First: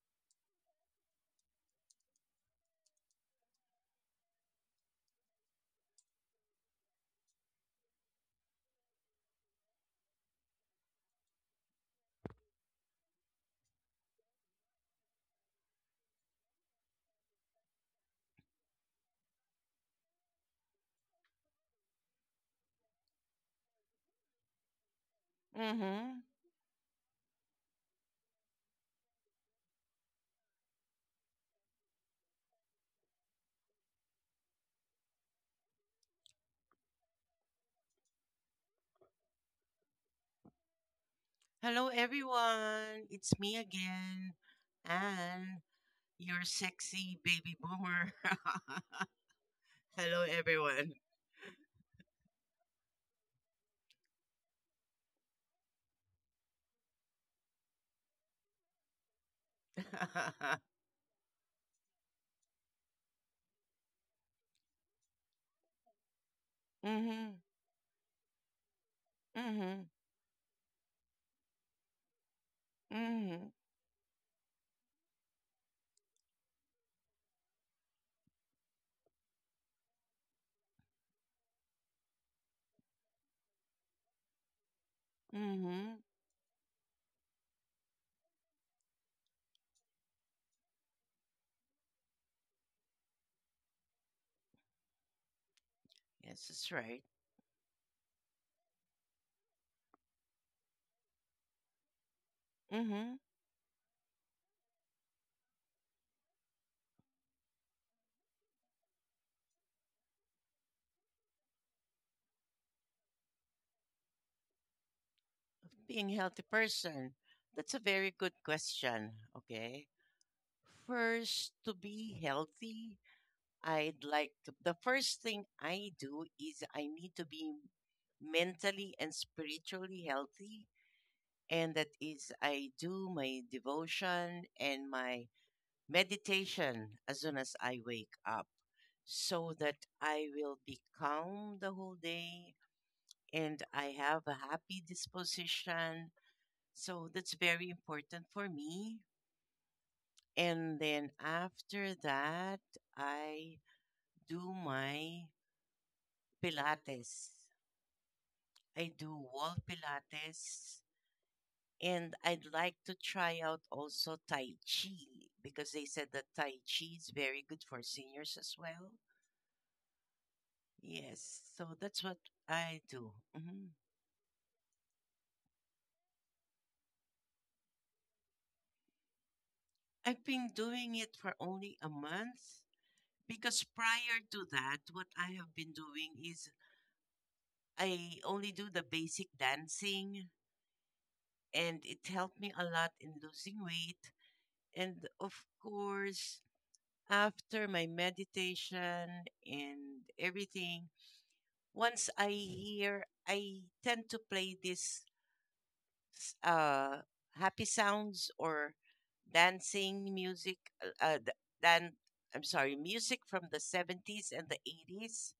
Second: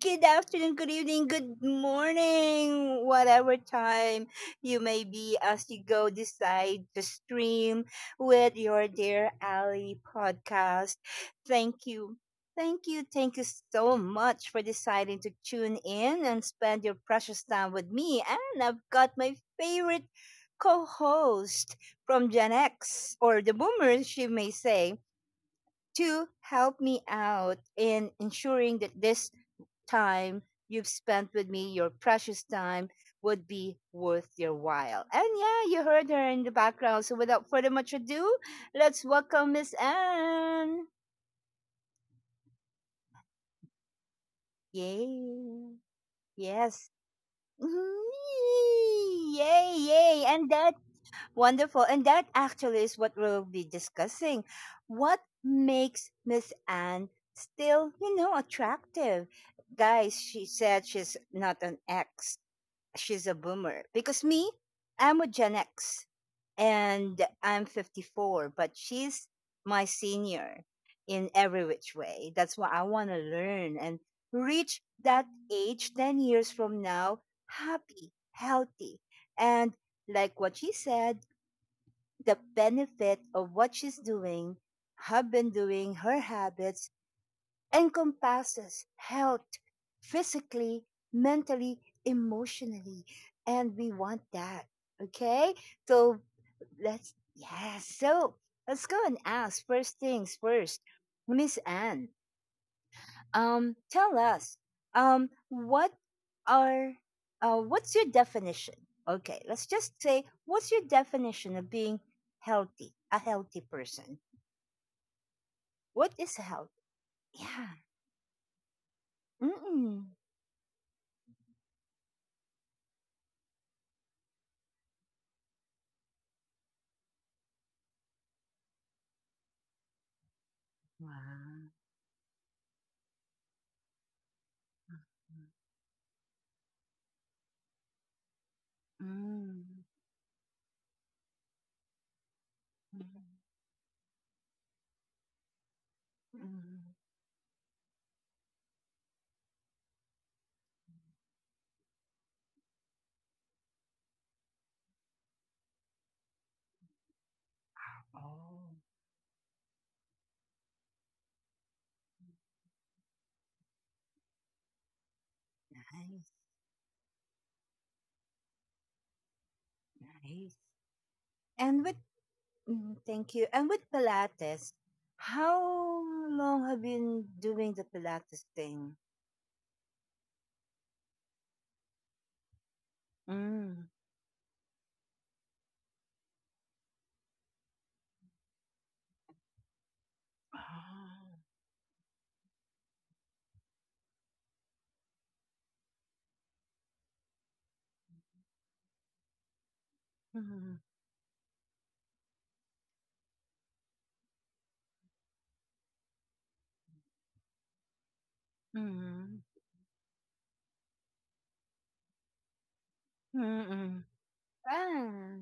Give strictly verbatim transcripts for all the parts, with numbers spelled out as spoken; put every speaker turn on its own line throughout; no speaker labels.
Good afternoon, good evening, good morning, whatever time you may be as you go decide to stream with your Dear Ali podcast. Thank you. Thank you. Thank you so much for deciding to tune in and spend your precious time with me. And I've got my favorite co host from Gen X or the boomers, she may say
Mm-hmm.
to help me out in ensuring that this time you've spent with me, your precious time, would be worth your while. And yeah, you heard her in the background. So without further much ado, let's welcome Miss Anne.
Hello, everyone. It's me again, and
Yay.
your
Yes.
sexy baby
Mm,
boomer.
Yay,
Hello,
yay. And that
everyone.
Wonderful. And that actually is what we'll be discussing. What makes Miss Anne still, you know, attractive? Guys, she said she's not an ex, she's a boomer. Because me, I'm a Gen X and
mm-hmm.
I'm fifty-four, but she's
Mm-hmm.
my senior in every which way. That's why I want to
Mm-hmm.
learn and reach that age ten years from now, happy, healthy, and like what she said, the benefit of what she's doing, have been doing,
Mm-hmm.
her habits, encompasses health physically, mentally, emotionally. And we want that. Okay? So
Yes, that's right.
let's, yes. So let's go and ask first things first. Miss Anne,
Mm-hmm.
um, tell us. Um, what are uh, what's your definition? Okay, let's just say what's your definition of being healthy? A healthy person.
Being
What
a
is
healthy
healthy?
person.
Yeah.
That's a very good question. Okay.
Mm-mm.
First, to be healthy, I'd like to, the first thing I do is I need to be mentally and spiritually healthy.
Wow.
And that is, I do my devotion and my meditation as soon as I wake up so that
Mm.
I will be calm the whole day
Mm.
and I have a happy disposition.
Mm.
So that's very important for me. And then after that, I do my Pilates.
Oh,
I do wall Pilates, and I'd like to try out also Tai Chi because they said that
nice,
Tai Chi is very good for seniors as well.
nice.
Yes, so
And with
that's what I
mm,
do.
Thank you. And
Mhm.
with Pilates, how long have you been doing the Pilates thing?
I've been doing it for only a month because
Mm.
prior to that, what I have been doing is I only do the basic dancing,
Oh.
and it helped me a lot in losing weight. And of course, after my meditation and
Mhm,
everything, once I hear, I tend to play this s- uh, happy sounds or
mhm,
dancing music. Uh, uh, th- dan- I'm sorry, music from the
mm.
seventies and the
Ah,
eighties,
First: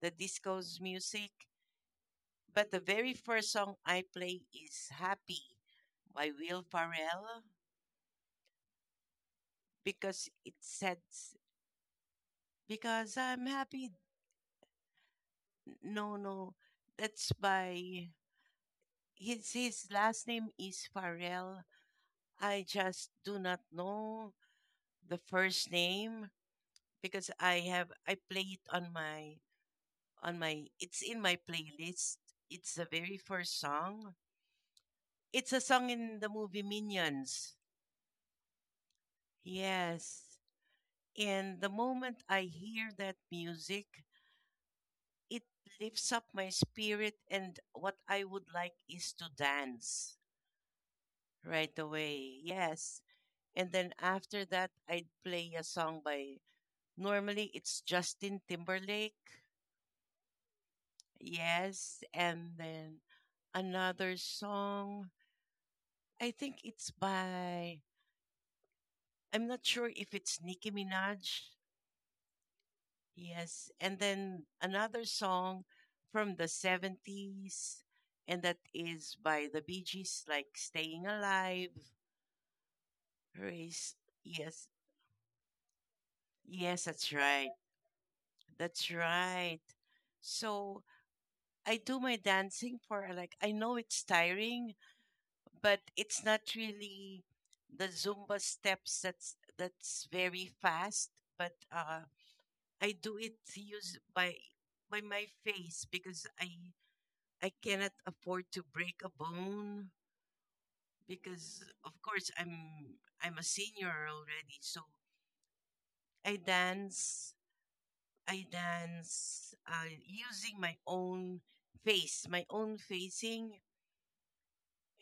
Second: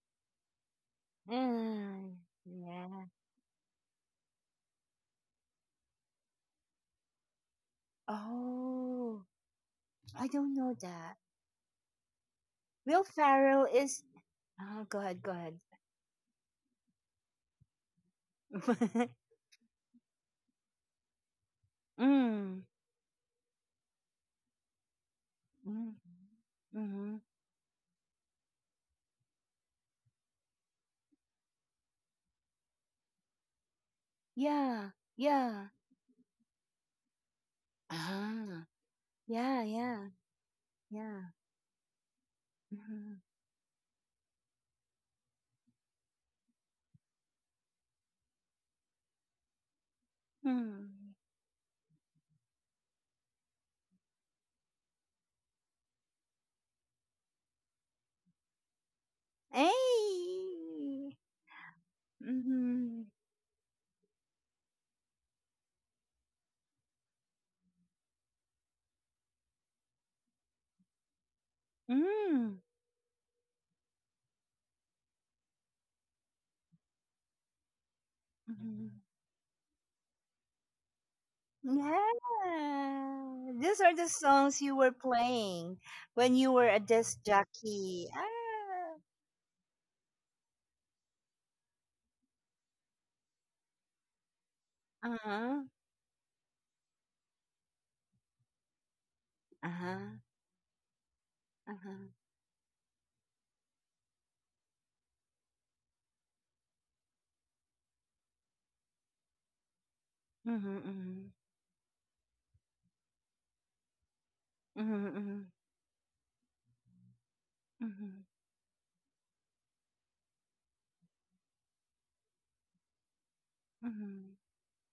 the disco's music.
ah,
But the
yeah.
very first song I play is Happy by Will Farrell
Oh,
because
I
it
don't know that.
says,
Will
because I'm
Ferrell
happy.
is. Oh, go ahead, go ahead.
No, no. That's by his his last name is Farrell. I
mm,
just do not know the first
mm,
name
mm.
because I have I play it on my on my it's in my playlist. It's the very first song.
Yeah,
It's a
yeah.
song in the movie Minions.
Ah, yeah, yeah,
Yes.
yeah.
And the moment I hear that
Mm-hmm.
music, it lifts up my spirit and what I would like is to dance
Mm.
right away. Yes. And then after that, I'd play a song by, normally it's Justin Timberlake.
Hey.
Yes. And then
Mm-hmm.
another song, I think it's by, I'm not sure if it's Nicki Minaj.
Mm.
Yes. And then another song from the seventies, and that
Mm-hmm.
is by the Bee Gees, like Staying Alive.
Yeah, these
Race.
are the
Yes.
songs you were playing when you were
Yes,
a
that's
disc
right.
jockey.
That's
Ah,
right. So I do my dancing for uh, like I know it's tiring,
uh-huh,
but it's not really the Zumba steps that's that's
uh-huh,
very fast. But uh,
uh-huh.
I do it use by by my face because I I cannot afford to break a bone
Mm-hmm, mm-hmm,
because of course I'm I'm a senior already, so
mm-hmm,
I dance
mm-hmm,
I dance uh, using my own face, my own facing
mm-hmm, mm-hmm,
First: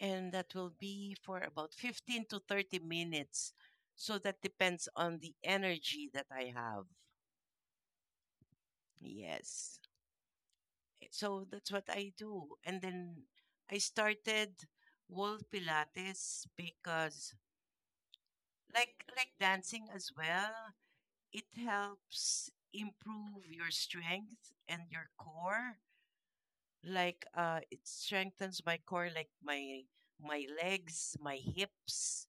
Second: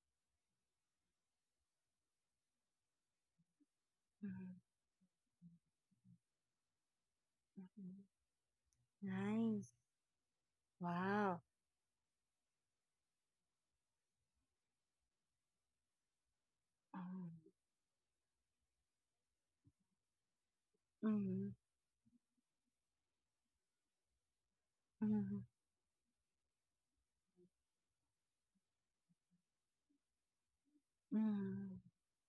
and that will be for about fifteen to thirty minutes. So that
mm-hmm.
depends on the energy that I have.
mm-hmm. Nice.
Yes.
Wow.
So that's what I do. And then I started wall pilates because like like dancing as well, it
Mm-hmm,
helps improve your strength and your
mm-hmm,
core. Like uh it strengthens my core like my my legs, my
mm-hmm,
hips,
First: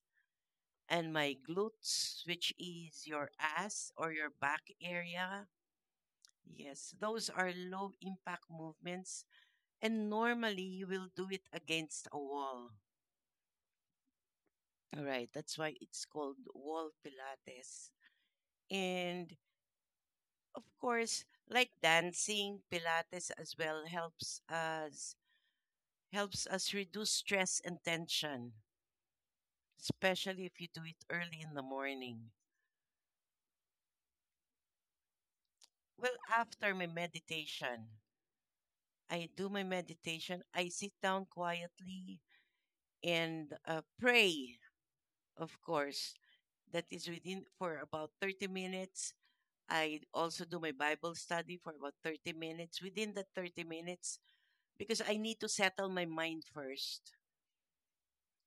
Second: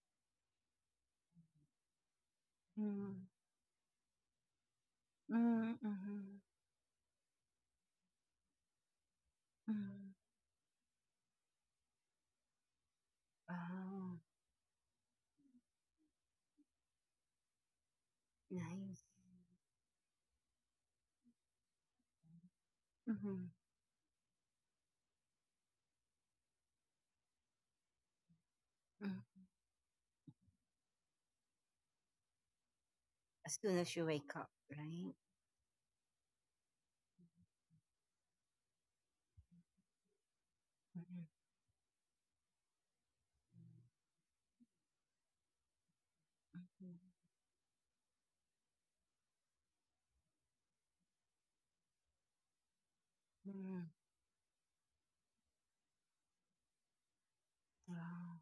and my glutes, which is
mm-hmm,
your ass or your back area.
mm-hmm. mm-hmm,
Yes, those are low impact movements,
mm-hmm.
and normally you will do it against a wall.
Wow.
All right, that's why it's called wall Pilates.
Nice.
And of course, like dancing, Pilates
Mm-hmm.
as well helps us helps us reduce stress and tension,
mm-hmm.
especially if you do it early in the morning.
As soon as you wake up, right?
Well, after my meditation, I do my meditation. I sit
Mm-hmm.
down quietly and uh, pray, of course. That
Mm-hmm.
is within for about thirty minutes. I also do my Bible study for about thirty minutes. Within the thirty
mm-hmm.
minutes, because I need to settle my mind first.
Wow.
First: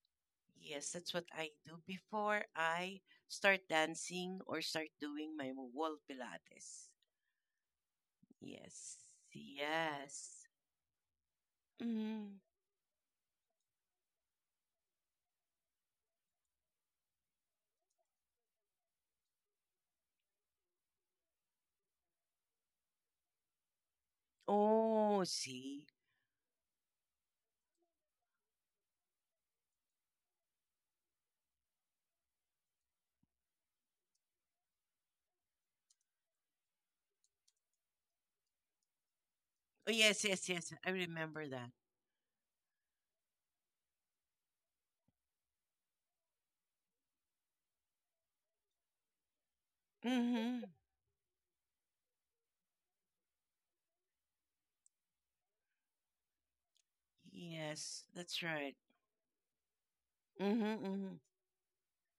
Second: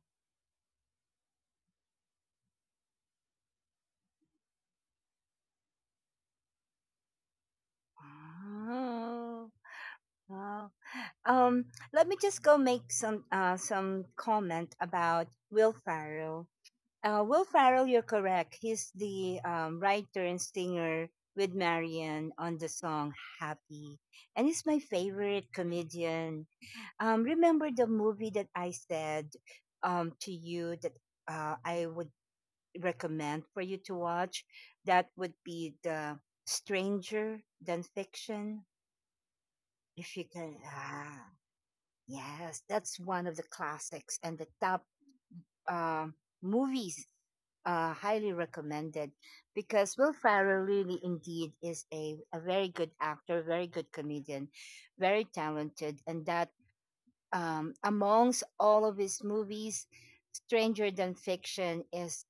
Yes, that's what I do before I start dancing or start doing my wall Pilates. Yes,
Wow.
yes.
Wow. Um, Let me
Mm.
just go make some uh, some comment about Will Farrell. Uh, Will Farrell, you're correct. He's the um, writer and singer with Marion on the song Happy. And he's my
Oh,
favorite
see.
comedian. Um, remember the movie that I said um, to you that uh, I would recommend for you to watch? That would be The Stranger Than Fiction
Oh,
if you
yes, yes,
can,
yes. I
ah,
remember that.
yes, That's one of the classics and the top um, movies uh, highly recommended because Will Ferrell
Mm-hmm.
really indeed is a, a very good actor, very good comedian, very talented, and that um,
Yes,
amongst
that's
all
right.
of his movies, Stranger
Mm-hmm.
Than
Mm-hmm.
Fiction is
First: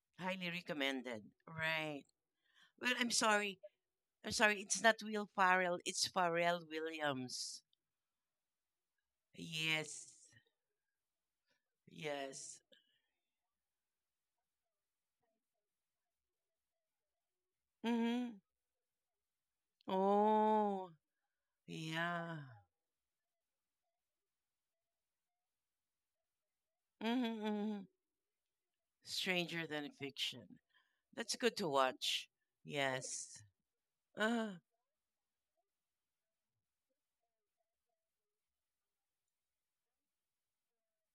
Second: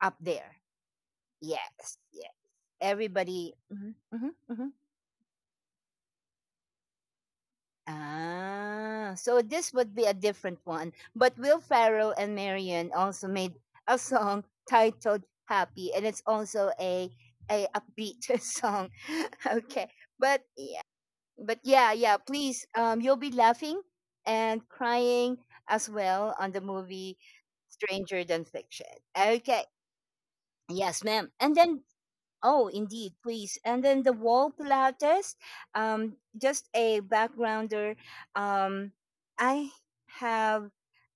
up
Highly
there.
recommended.
Yes,
Right.
yeah.
Well, I'm
Everybody.
sorry.
Mhm, mhm,
I'm sorry.
mhm.
It's not Will Farrell. It's Pharrell Williams.
Ah, so this would be a
Yes.
different one. But Will Farrell and
Yes.
Marion also made a song titled Happy, and it's also a a upbeat
Mm-hmm.
song. okay, but yeah,
Oh.
but yeah, yeah.
Yeah.
Please, um, you'll be laughing and crying as well on the movie
Mm-hmm. Mm-hmm.
Stranger Than Fiction. Okay,
Stranger Than Fiction.
yes, ma'am.
That's
And
good to
then
watch.
oh, indeed,
Yes.
please. And then the wall
Uh,
Pilates, um, just a backgrounder. Um, I have,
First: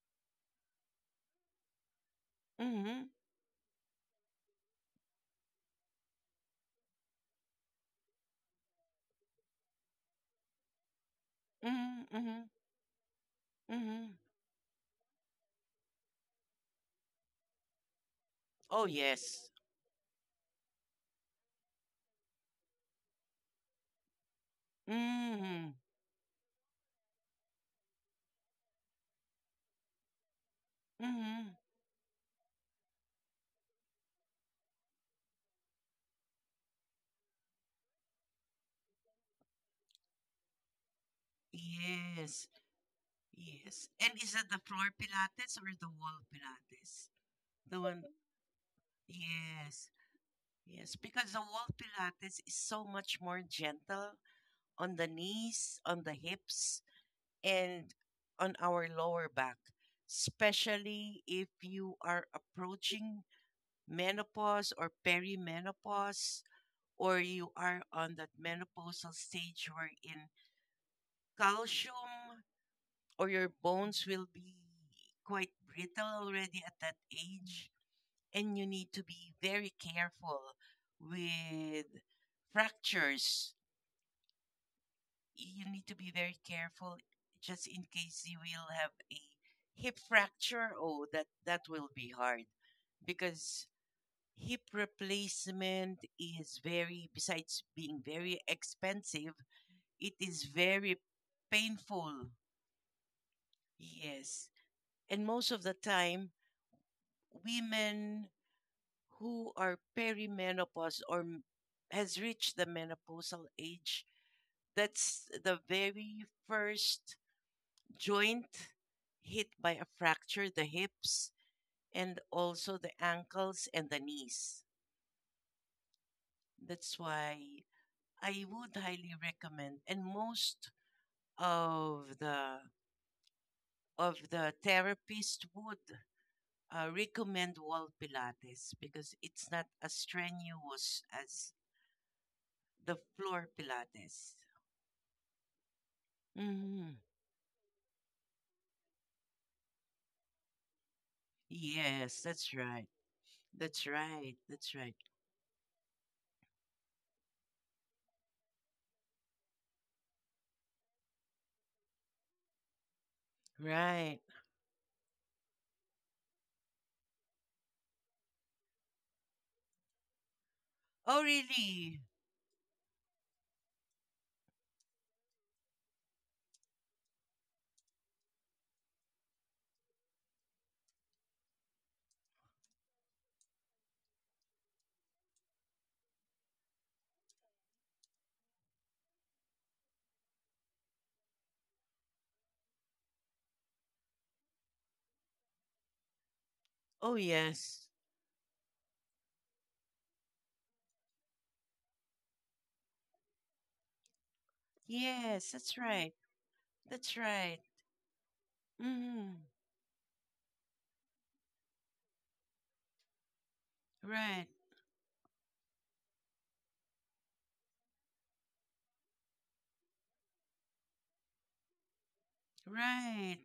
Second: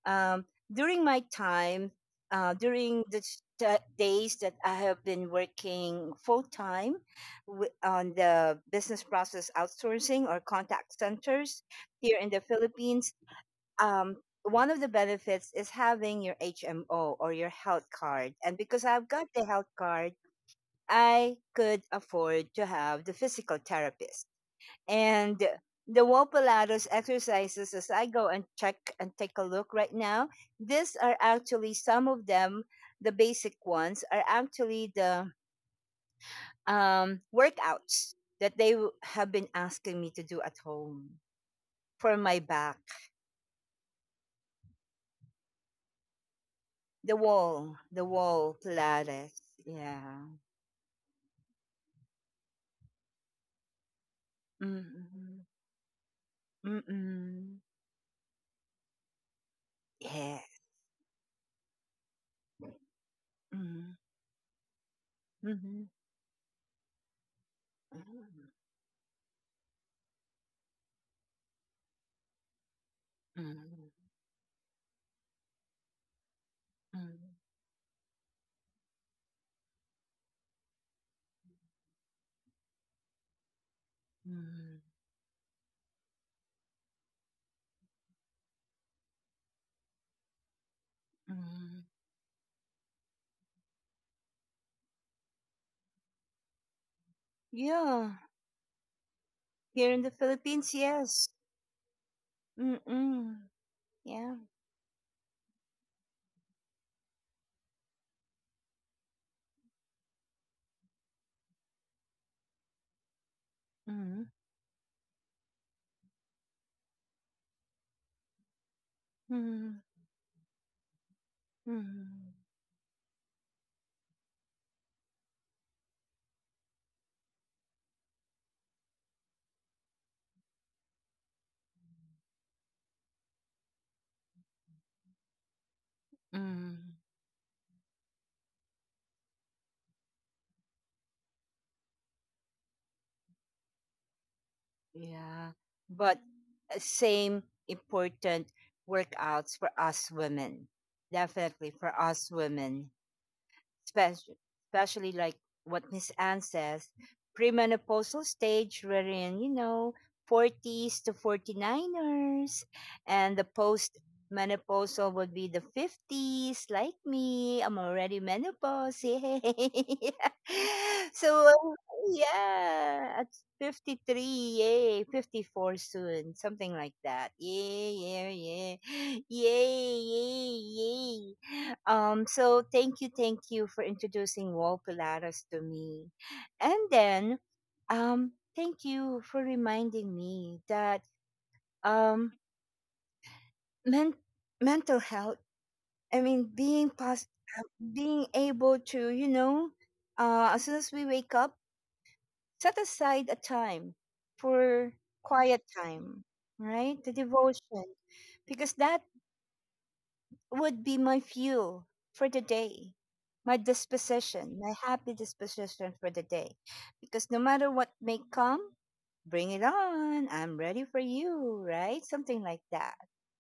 um, during my time, uh, during
Mm-hmm.
the s- the days that I have been working full time wi- on the business process outsourcing or contact centers
Mm-hmm.
here in the
Mm-hmm.
Philippines,
Mm-hmm.
um, one of the benefits is having your H M O or your health card. And because
Oh,
I've got the
yes.
health card, I could afford to have the physical therapist. And
Mm-hmm.
the Wopalatos exercises, as I go and check and take a look right now, these are
Mm-hmm.
actually some of them, the basic ones, are actually the um, workouts that they w- have been asking me to do at home for my
Yes,
back.
yes. And is it the floor Pilates or the wall Pilates?
The wall,
The one,
the wall Pilates.
yes,
Yeah.
yes. Because the wall Pilates is so much more gentle on the
Mm-mm.
knees, on the hips,
Mm-mm.
and on our lower back,
Yeah.
especially if you are approaching
Mm-hmm.
menopause or
Mm-hmm.
perimenopause, or you are on that
Mm-hmm.
menopausal stage wherein calcium or your bones
Mm-hmm.
will be quite brittle already at that
Mm,
age, and you need to be very careful with fractures.
mm,
You need to be very careful just in case you will have a hip fracture. Oh, that that
mm.
will be hard because hip replacement, is very besides being
Yeah,
very expensive,
here in
it
the
is
Philippines,
very
yes.
painful.
Mm-mm. Yeah.
Yes. And most of the time women who are perimenopause or m- has reached the menopausal age,
Mm,
that's the very first joint hit by a
mm,
fracture, the hips, and
mm,
also the ankles and the knees. That's why I would highly recommend, and most of the of the therapists would uh,
mm.
recommend wall pilates because it's not as strenuous as the floor Pilates.
Yeah. But uh,
Mm-hmm.
same important workouts for us women. Definitely for
Yes,
us
that's right.
women.
That's right.
Especially,
That's right.
especially like what Miss Anne says, premenopausal stage wherein, you know, forties to forty niners, and the post
Right.
menopausal would be the fifties like me. I'm already menopause Yay.
Oh,
So
really?
yeah at fifty-three, yay, fifty-four soon, something like that. Yeah, yeah, yeah. Yay, yay, yay. Um, so thank you, thank you for introducing Wall Pilates to me. And then um thank you for reminding me that um men- mental health, I mean being
Oh,
pos-
yes.
being able to, you know, uh, as soon as we wake up, set aside a time for
Yes,
quiet
that's right.
time, right? The
That's right.
devotion, because that
Mm-hmm.
would be my fuel for the day, my
Right.
disposition, my happy disposition for the day. Because no matter what may come, bring it on. I'm ready for you, right? Something like that.
Right.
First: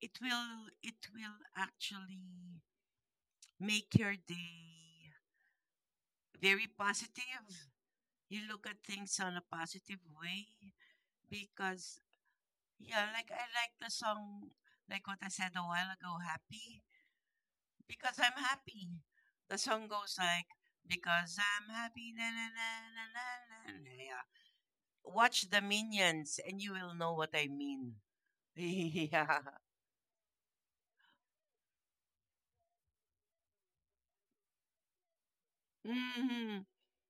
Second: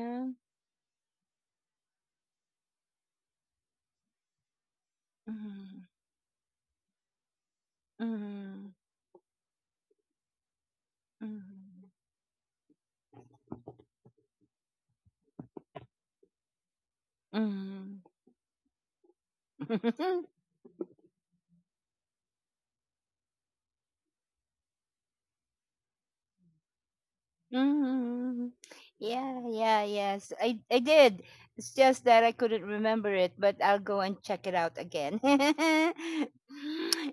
It will it will actually make your day
Mm-hmm.
very positive. You
Mm-hmm.
look at things on a positive way
Mm-hmm.
because yeah, like I like the song like what I said a while ago, happy.
Mm-hmm.
Because I'm happy. The song goes like, because I'm happy. Na, na, na, na, na, na, na. Yeah. Watch the minions and you will know what I mean.
Mm-hmm. Yeah,
yeah.
yeah, yes. I I did. It's just that I couldn't remember it, but I'll go and check it out again.
Hmm.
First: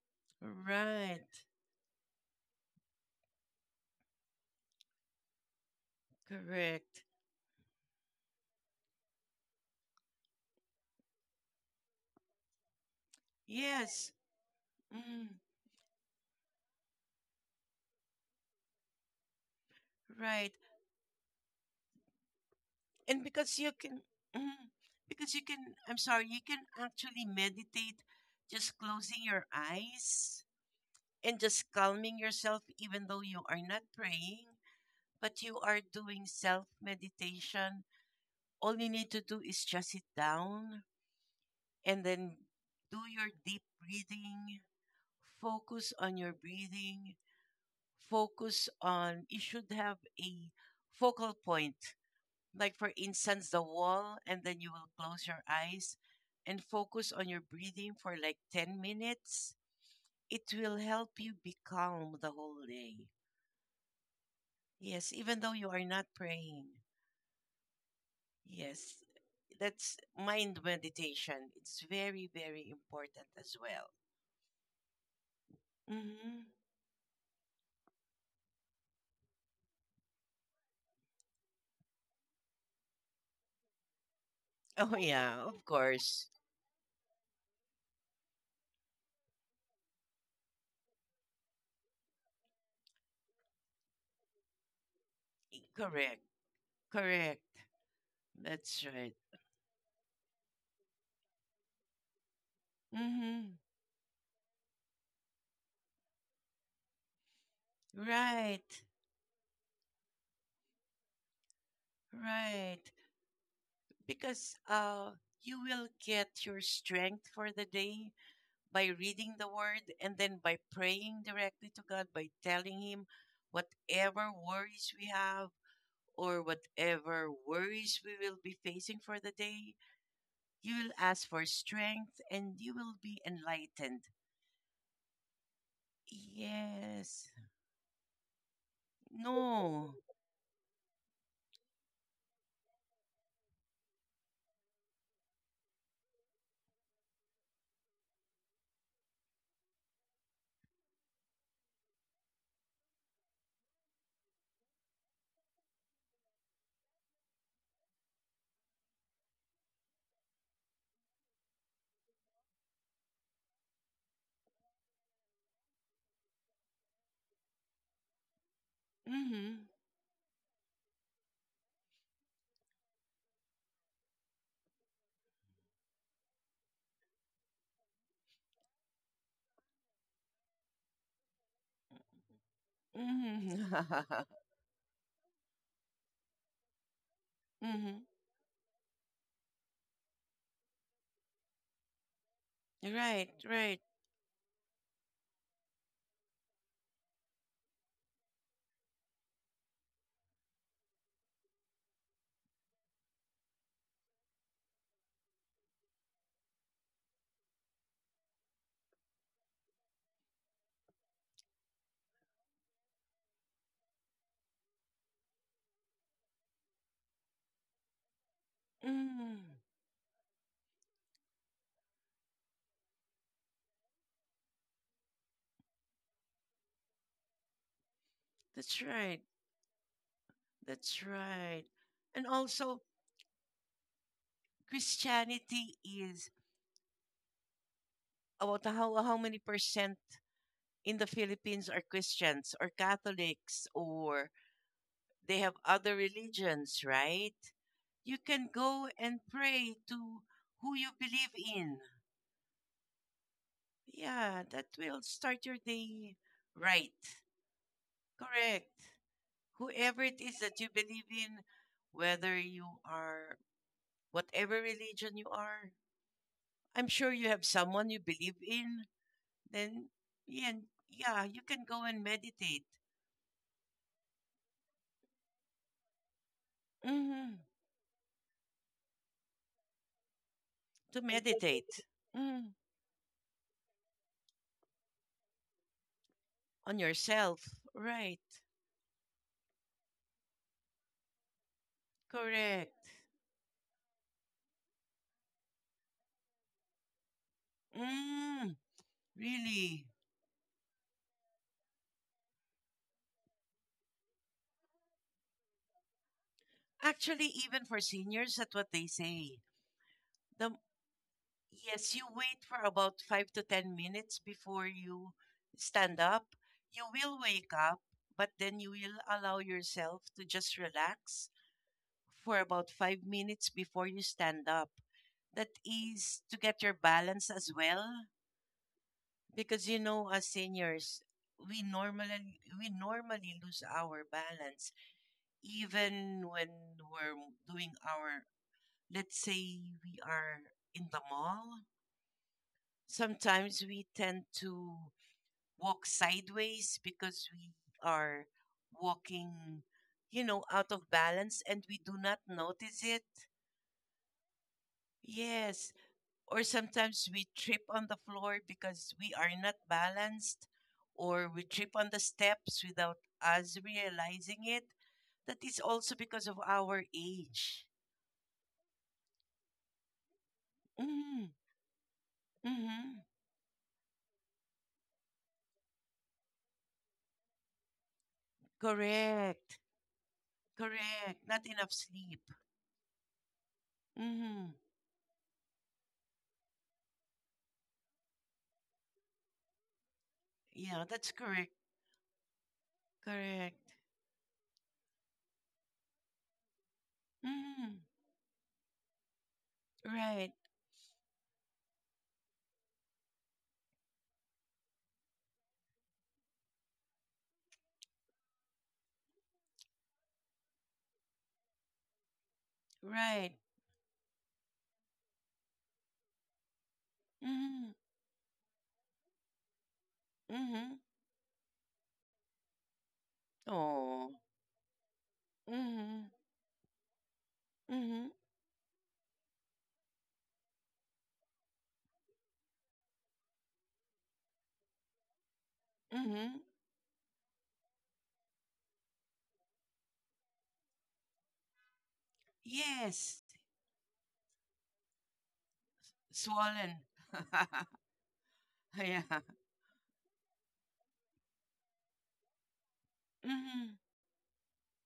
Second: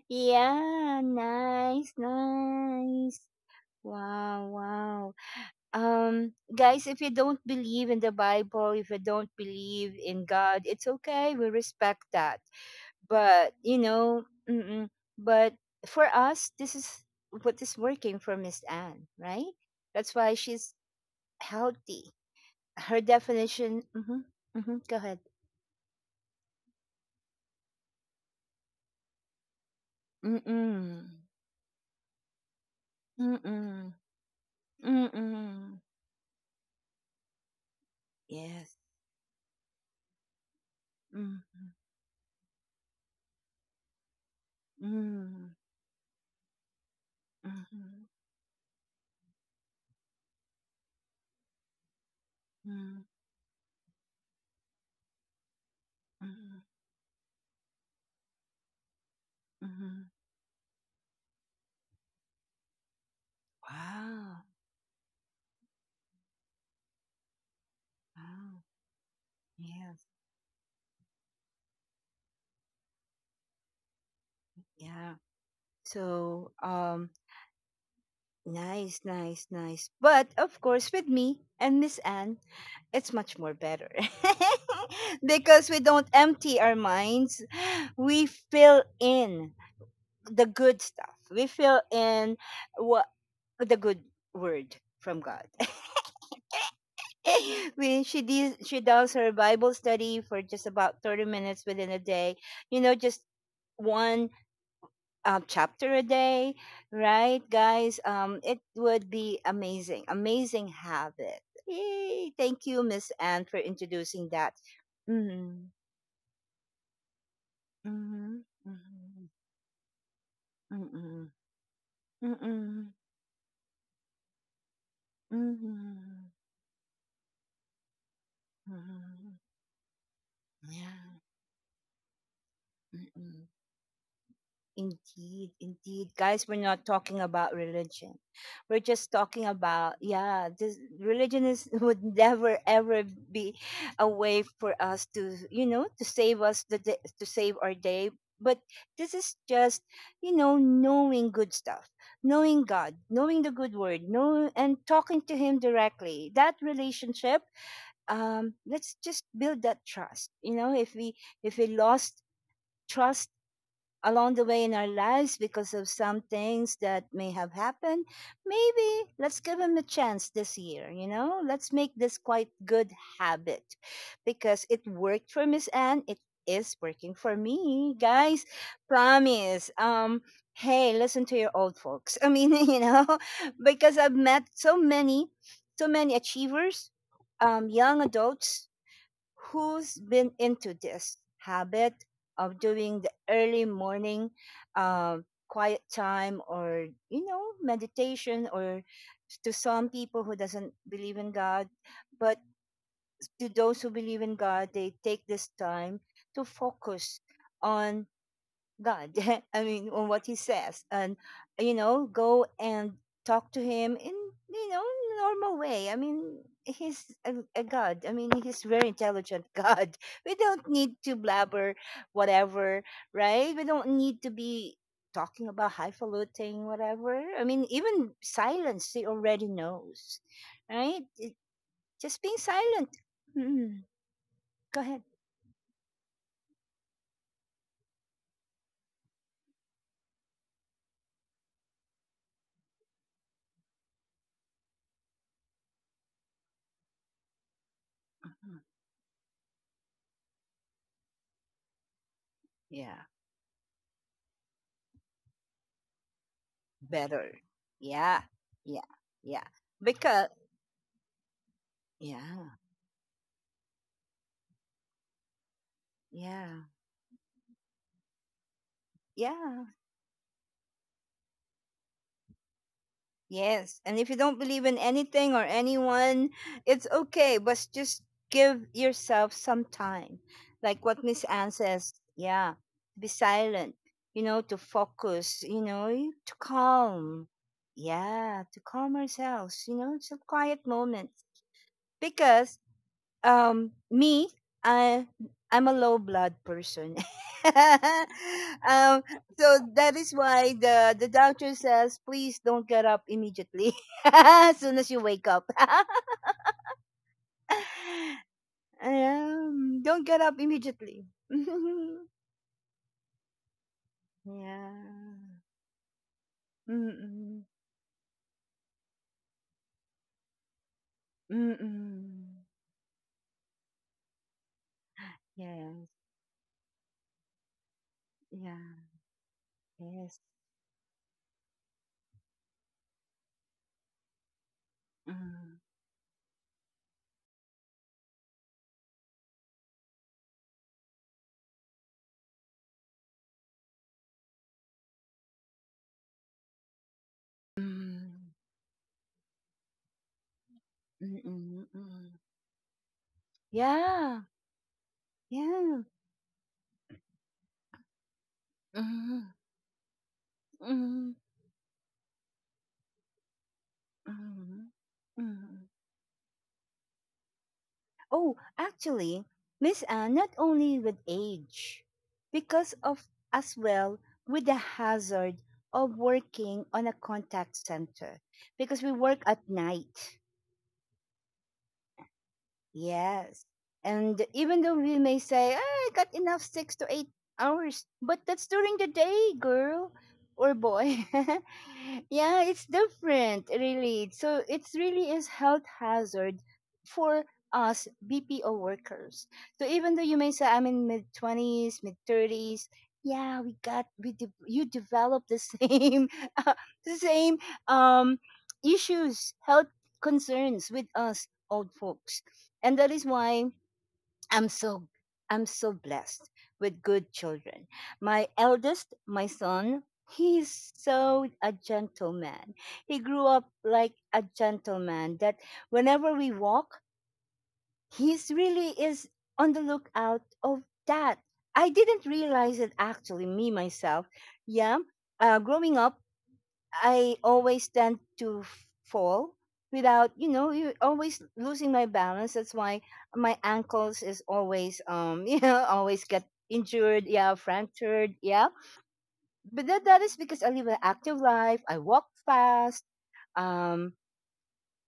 yeah,
Right.
nice, nice. Wow, wow. Um guys, if
Correct.
you don't believe in the Bible, if you don't believe in God, it's okay. We respect that. But, you
Yes.
know, mm-mm.
Mm,
But for us, this is what is working for Miss Anne, right? That's why
right.
she's healthy. Her
And because you
definition.
can,
Mm-hmm,
mm,
mm-hmm, go ahead.
because you can, I'm sorry, you can actually meditate just closing your eyes
Mm-mm.
and just calming yourself even though you are not
Mm-mm.
praying but you are
Mm-mm.
doing self meditation, all
Yes.
you need to do is just sit down
Mm.
and then do your deep breathing,
Mm.
focus on your breathing,
Mm-hmm.
focus on, you should have a focal point, like for
Mm.
instance, the wall, and then you will close your eyes
Mm-hmm.
and focus on your breathing for like ten minutes.
Mm-hmm.
It will help you be calm the whole day.
Wow.
Yes, even though you are not praying.
Wow.
Yes, that's
Yes.
mind meditation. It's very, very important as well.
Yeah.
Hmm.
So, um, nice, nice, nice. But of course, with me and Miss Anne, it's much more better
Oh, yeah, of
because we don't
course.
empty our minds. We fill in the good stuff. We fill in what the good word from God.
Correct, correct.
we, she does she
That's
does
right.
her Bible study for just about thirty minutes within a day. You know, just
Hmm.
one um, chapter a day, right, guys? Um, it
Right,
would be amazing, amazing habit. Yay! Thank you,
right.
Miss Anne, for introducing that.
Because uh, you
Mm-hmm,
will get your strength for the day
mm-hmm,
by reading the word and then by praying
mm-hmm,
directly to God, by
mm-hmm,
telling
mm-hmm,
Him whatever worries we have
mm-hmm,
or whatever worries we will be facing for the
mm-hmm.
day. You will
Yeah.
ask for strength and you will be
Mm-mm.
enlightened.
Indeed, indeed. Guys, we're not talking
Yes.
about religion. We're just talking
No.
about, yeah, this religion is would never ever be a way for us to, you know, to save us the day, to save our day. But this is just, you know, knowing good stuff, knowing God, knowing the good word, know and talking to him directly. That relationship, um, let's just build that trust. You know, if we if we lost trust along the way in our lives because of some things that may have happened. Maybe let's give
Mm-hmm.
him a chance this year, you know? Let's make this quite good habit because it worked for Miss Anne. It is working for me, guys. Promise. Um, hey, listen to your old folks. I mean, you know, because I've
Mm-hmm.
met so many, so many achievers, um,
mm-hmm.
young adults who's been into this habit of doing the
Right,
early
right.
morning uh, quiet time or you know meditation or to some people who doesn't believe in god but to those who believe in god they take this time to focus on God. I mean, on what he says, and you know, go and talk to him in you know normal way. I mean, he's a, a God. I mean, he's very intelligent
Mm.
God. We don't need to blabber whatever, right? We don't need to be talking about highfalutin whatever. I mean, even
That's
silence he
right.
already knows,
That's
right? It-
right.
just
And
being
also,
silent. Mm, go ahead.
Christianity is about how, how many percent in the Philippines are Christians or Catholics or they have other religions, right? You can
Mhm.
go and pray to who you believe in.
Yeah.
Yeah, that will start your day right.
Better. Yeah,
Correct.
yeah, yeah.
Whoever it
Because,
is that you believe in, whether
yeah,
you are whatever religion you are,
yeah,
I'm sure you have someone you believe in,
yeah,
then yeah, yeah you can go and meditate.
yes. And if you don't believe in anything or anyone, it's
Hmm.
okay, but just give yourself some time. Like
To
what Miss Anne
meditate,
says,
mm,
yeah, be silent, you know, to focus, you know, y- to
on
calm.
yourself. Right.
Yeah, to calm ourselves, you know, some quiet moments. Because
Correct.
um me I I'm a low blood person
Mm,
um so
really.
that is why the the doctor says please don't get up immediately as soon as you wake up
Actually, even for seniors, that's what they say.
um, don't get up
The
immediately
yes, you wait for about five to ten minutes before you
yeah.
stand up. You will
Mm-mm.
wake up, but then you will allow yourself to just relax for
Mm-mm.
about five minutes before you stand up. That
Yes.
is to get your balance as well.
Yeah.
Because you know,
Yes.
as seniors, we normally we normally lose our balance
Mm.
even when we're doing our, let's say we are in the mall, sometimes we tend to walk sideways because we are
Mm.
walking, you know, out of balance and
Mm-mm.
we do
Mm-mm.
not notice it.
Yeah.
Yes.
Yeah.
Or sometimes we trip on the floor because we are
Mm.
not balanced,
Mm.
or we trip on the steps without us realizing it.
Mhm.
That is
Mhm.
also because of our age.
Oh, actually, Miss Anne, not only with
Mm,
age, because
mm-hmm.
of as well with the hazard of working on a contact center, because we work at
Correct.
night.
Correct. Not enough sleep.
Yes. And
Mm-hmm.
even though we may say, "Ah, I got enough six to eight hours, but that's during the day, girl or
Yeah,
boy.
that's correct.
yeah, it's different,
Correct.
really. So it's really is health hazard for
Mm.
us B P O workers. So even though you may
Right.
say I'm in mid twenties, mid thirties, yeah, we got we de- you develop the same the same um issues, health concerns with us old folks. And that is
Right.
why i'm so i'm so blessed with good children.
Mm.
My eldest, my son, he's
Mm-hmm.
so a gentleman. He grew up like
Oh.
a gentleman that
Mm-hmm.
whenever we walk,
Mm-hmm.
he's really is on the lookout of that. I didn't realize it, actually, me myself, yeah, uh, growing up
Mm-hmm.
I always tend to f- fall without, you know, you always losing my balance. That's why
Yes.
my ankles is always, um, you know, always get
Swollen.
injured, yeah, fractured, yeah.
yeah.
But that, that is because I live an active life. I walk fast.
Mm-hmm.
Um,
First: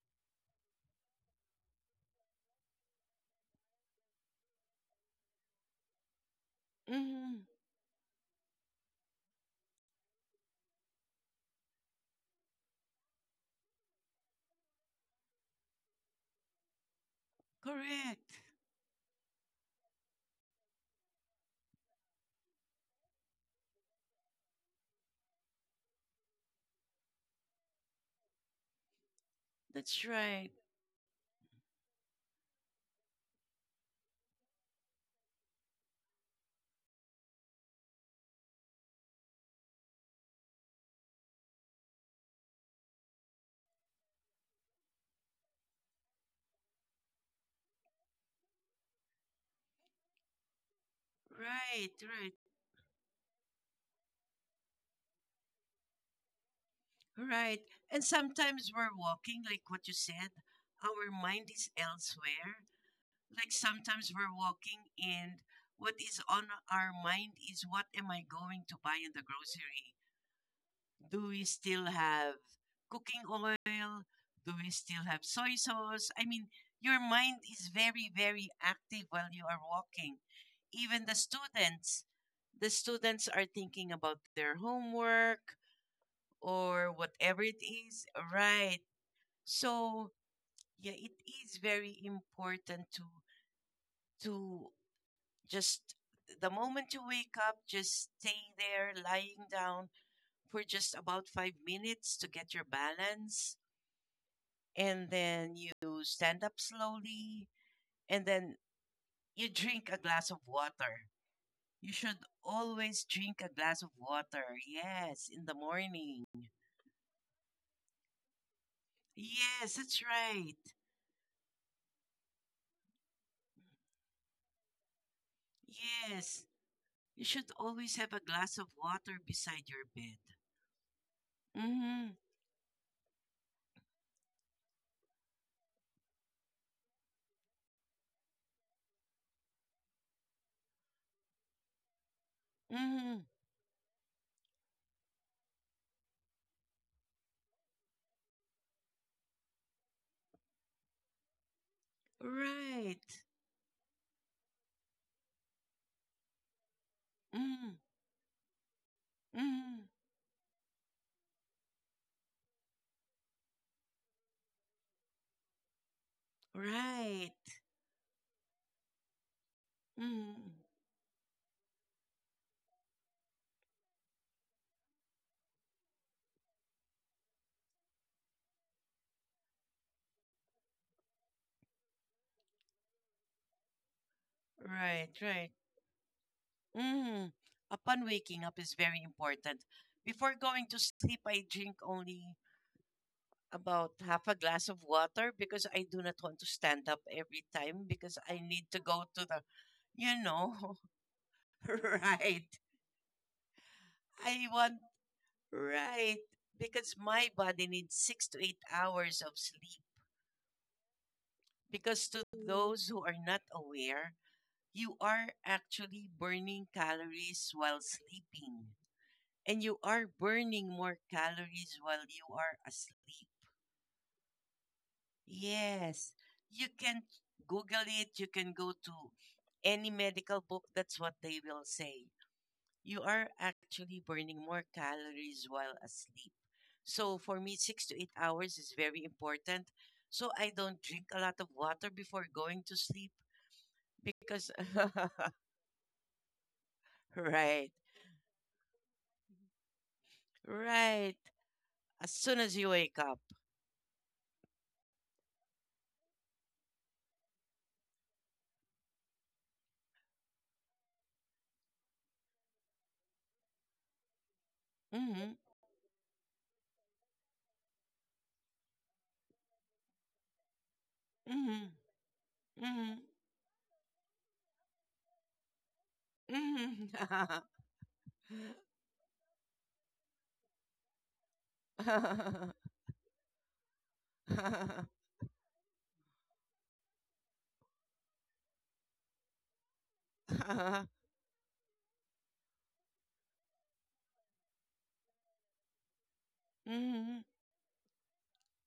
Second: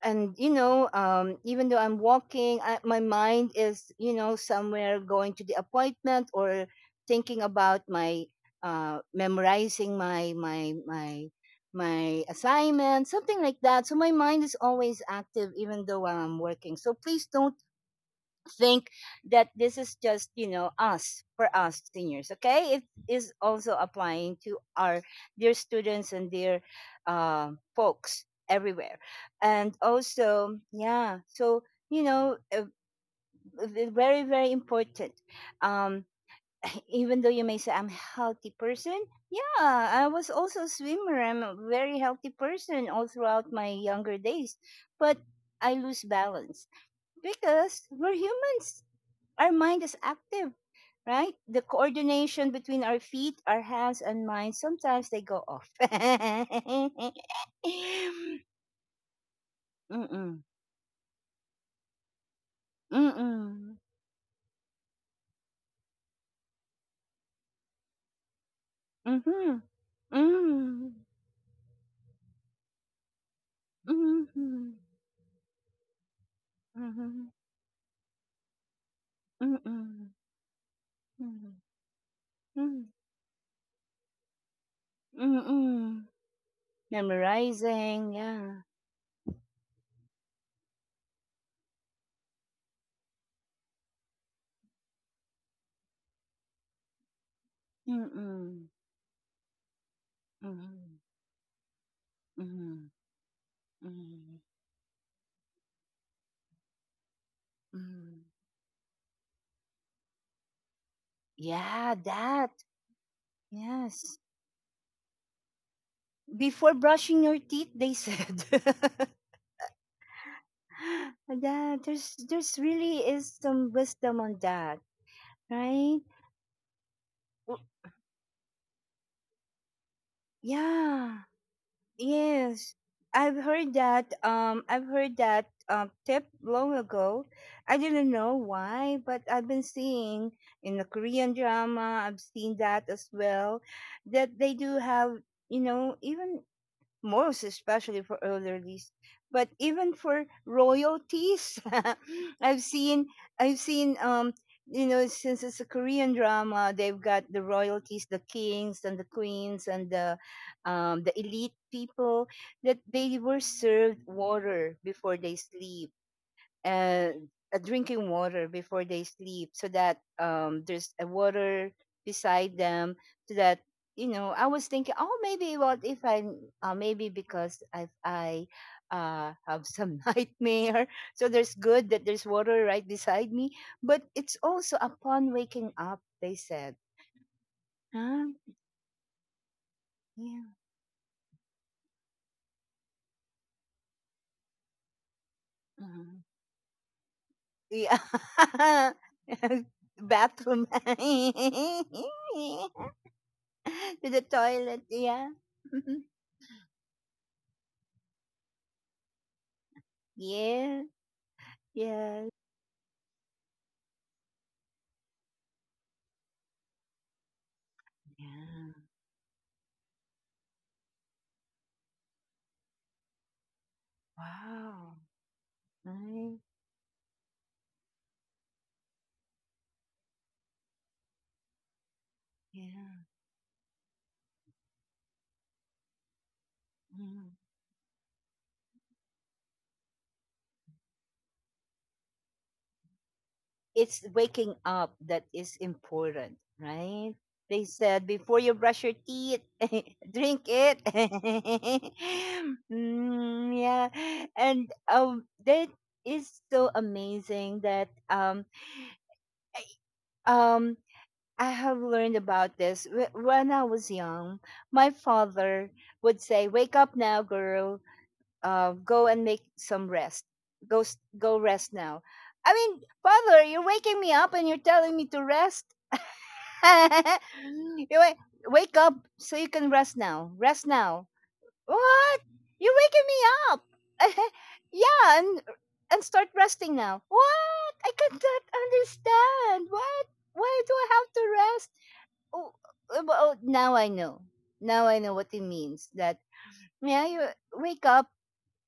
and you know um even though I'm walking, I, my mind is you know somewhere, going to the appointment, or thinking
Mm-hmm.
about my uh memorizing my my my my assignment, something like that. So my mind is always active even though I'm working. So please don't
Correct.
think that this is just, you know, us for us seniors, okay? It is also applying to our dear students and dear uh, folks everywhere. And
That's right.
also, yeah, so, you know, uh, v- very, very important. Um, Even though you may say I'm a healthy person, yeah, I was also a swimmer. I'm a very healthy person all throughout my younger days, but I lose balance because we're humans, our mind is active, right? The
Right. Right.
coordination between our feet, our hands, and mind sometimes they go off.
Right. And sometimes we're walking, like what you said,
Mm-mm.
our mind is elsewhere. Like
Mm-mm.
sometimes we're walking and what is on our mind is what am I going to buy in the
Mm-hmm.
grocery?
Mm-hmm.
Do we still have cooking oil? Do we
Mm-hmm.
still have soy sauce? I mean, your
Mm-hmm.
mind is very, very active while you are
Mm-mm.
walking. Even the
Mm-mm.
students, the students are thinking about their homework
Mm-mm.
or whatever it is,
Memorizing, yeah.
right? So, yeah, it is very important to to just the moment you wake up, just stay
Mm-mm.
there lying down for just
Mm-hmm.
about five minutes to get your
Mm-hmm.
balance
Mm-hmm.
and then you stand up slowly
Mm-hmm.
and then you drink a glass of water. You
Yeah,
should
that.
always drink a glass of
Yes,
water. Yes, in the morning.
before brushing your teeth, they said.
Yes, that's right.
Yeah, there's there's really is some wisdom on that, right?
Yes, you should
W-
always have a glass of water beside your bed.
Yeah,
Mhm.
yes. I've heard that um I've heard that um tip long ago. I didn't know why, but I've been seeing in the Korean drama, I've seen that as
Mhm.
well, that they do have, you know, even most especially for elderlies, but even for royalties. I've seen,
Right.
I've seen, um, you know, since it's a Korean drama, they've got the
Mhm.
royalties, the kings and the queens
Mhm.
and the, um, the elite people, that they were served water before they sleep, uh,
Right.
uh, drinking water before they sleep so that
Mhm.
um, there's a water beside them, so that you know I was thinking, oh maybe, what if I uh, maybe because i i uh, have some nightmare, so there's good that there's water right beside me, but it's also
Right,
upon
right.
waking up, they said.
Mm. Upon waking
Huh.
up is very important. Before
Yeah.
going to sleep, I drink only about half a glass of water because I do not
Uh-huh.
want to stand up every time because I need to
Yeah.
go to the, you
Bathroom.
know, right.
To the
I want,
toilet, yeah.
right. Because my body needs six to eight hours of sleep.
Yes,
Because to
yes.
those who are not aware, you are actually burning calories while
Yeah.
sleeping. And you are burning more calories while you are asleep.
Wow.
Yes,
Right?
you can Google it, you can go to any medical book, that's what they will say.
Yeah.
You are actually burning more calories while asleep. So
Mm.
for me, six to eight hours is very important. So I don't drink a lot of water before going to sleep
It's
because,
waking up that is important, right? They
right,
said before you brush your teeth, drink it.
right, as soon as you wake up.
Mm, yeah, and um, that is so amazing that um um I have learned about this Wh- when I was young. My
Mm-hmm,
father would say, "Wake up now, girl." Uh, go and make some rest. Go, s- go
mm-hmm,
rest now. I mean,
mm-hmm.
father, you're waking me up and you're telling me to rest.
Mhm.
you wa- Wake up so you can rest now. Rest now. What? You're waking me up. Yeah, and and start resting now. What? I cannot understand. What? Why do I have to rest? Oh, oh, oh, now I know. Now I know what it means. That, yeah, you
Mhm.
wake up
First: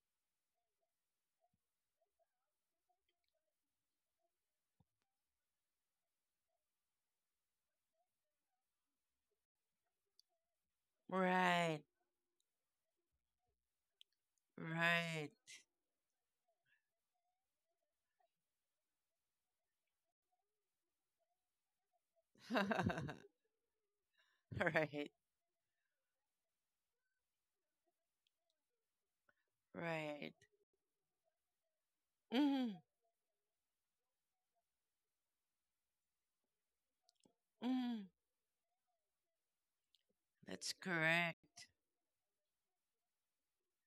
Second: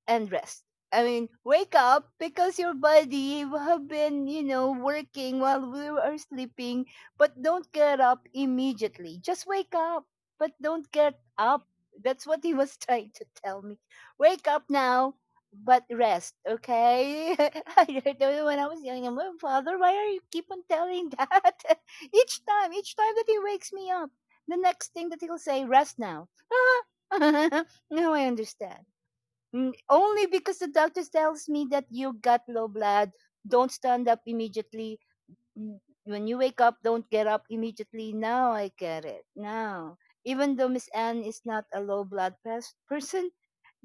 and rest. I mean, wake up because your body have been, you know, working while we are sleeping, but don't get up immediately. Just wake up, but don't get up.
Right.
That's what he was trying to tell me. Wake up now,
Right.
but rest, okay? I don't know, when I was young, I'm like, "Father, why are you keep on telling that?" each time, each time that he wakes me up, the next
right.
thing that he'll say, rest now. Now I understand. Mm, only
Right.
because the doctor tells me that you got low
Mm,
blood. Don't stand up immediately. Mm, when you wake up, don't get up
mm,
immediately. Now I get it. Now, even
that's
though Miss Anne is
correct.
not a low blood pers- person,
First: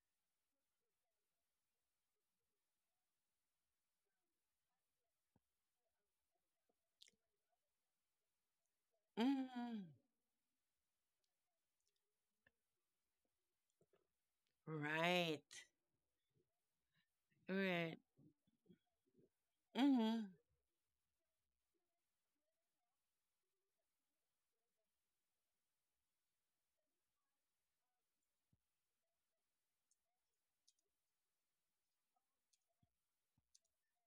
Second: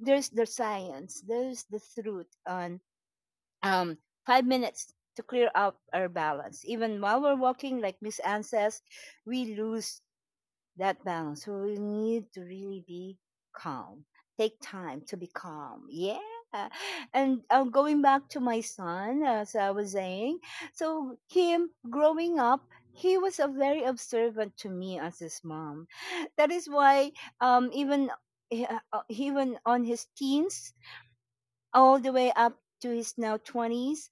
there's the science, there's the truth on um, five minutes to clear up our balance. Even while we're walking, like Miss Anne says, we
Mm,
lose that balance. So we need to really be calm. Take time to be
right.
calm. Yeah. And um,
Right.
going back to my son, as I was
Mhm.
saying, so him growing up, he was a very observant to me as his mom. That is why um, even uh, even on his teens, all the way up to his now twenties,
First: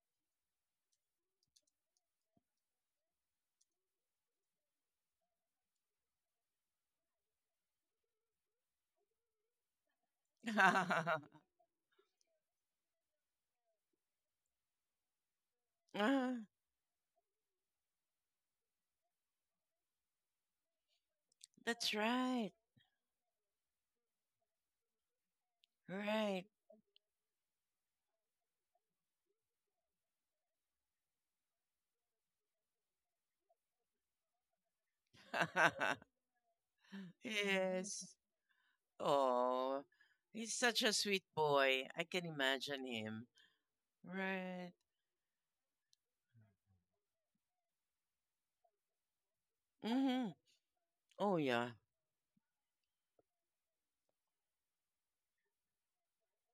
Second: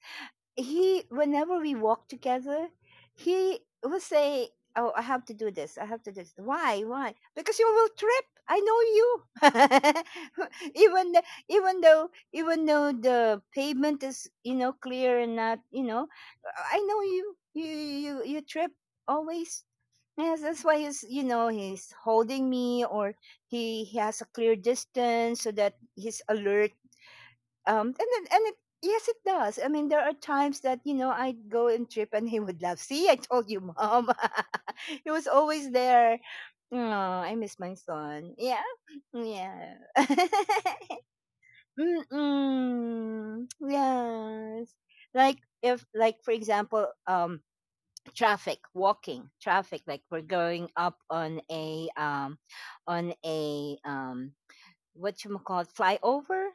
he, whenever we walked together, he would say, "Oh, I have to do this, I have to do this. Why? Why? Because you will trip, I know you." even th- even though even though the pavement is, you know clear and not, you know
Ah,
I know you, you, you, you trip always. Yes, that's why he's, you know he's
that's
holding
right.
me, or he, he has a clear distance so that he's
Right.
alert. Um, and then, and it, Yes, it does. I mean, there are times that, you know, I'd go and trip and he would laugh. "See, I told you, mom." He was always there. Oh, I miss my
yes.
son. Yeah. Yeah.
Oh, he's such a sweet boy. I can imagine him.
Mm-mm. Yes.
Right.
Like, if, like, for example, um, traffic, walking, traffic, like we're
Mhm.
going up
Oh
on
yeah.
a, um, on a, um, what you call it, flyover?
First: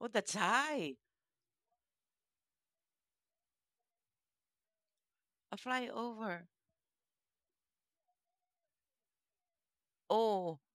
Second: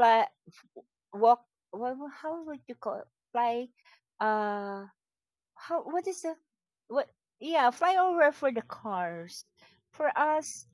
Oh, that's high.
walk, what, how would you call it, fly, uh
A
how, what is the,
flyover.
what? Yeah, flyover for the cars, for
Oh,
us,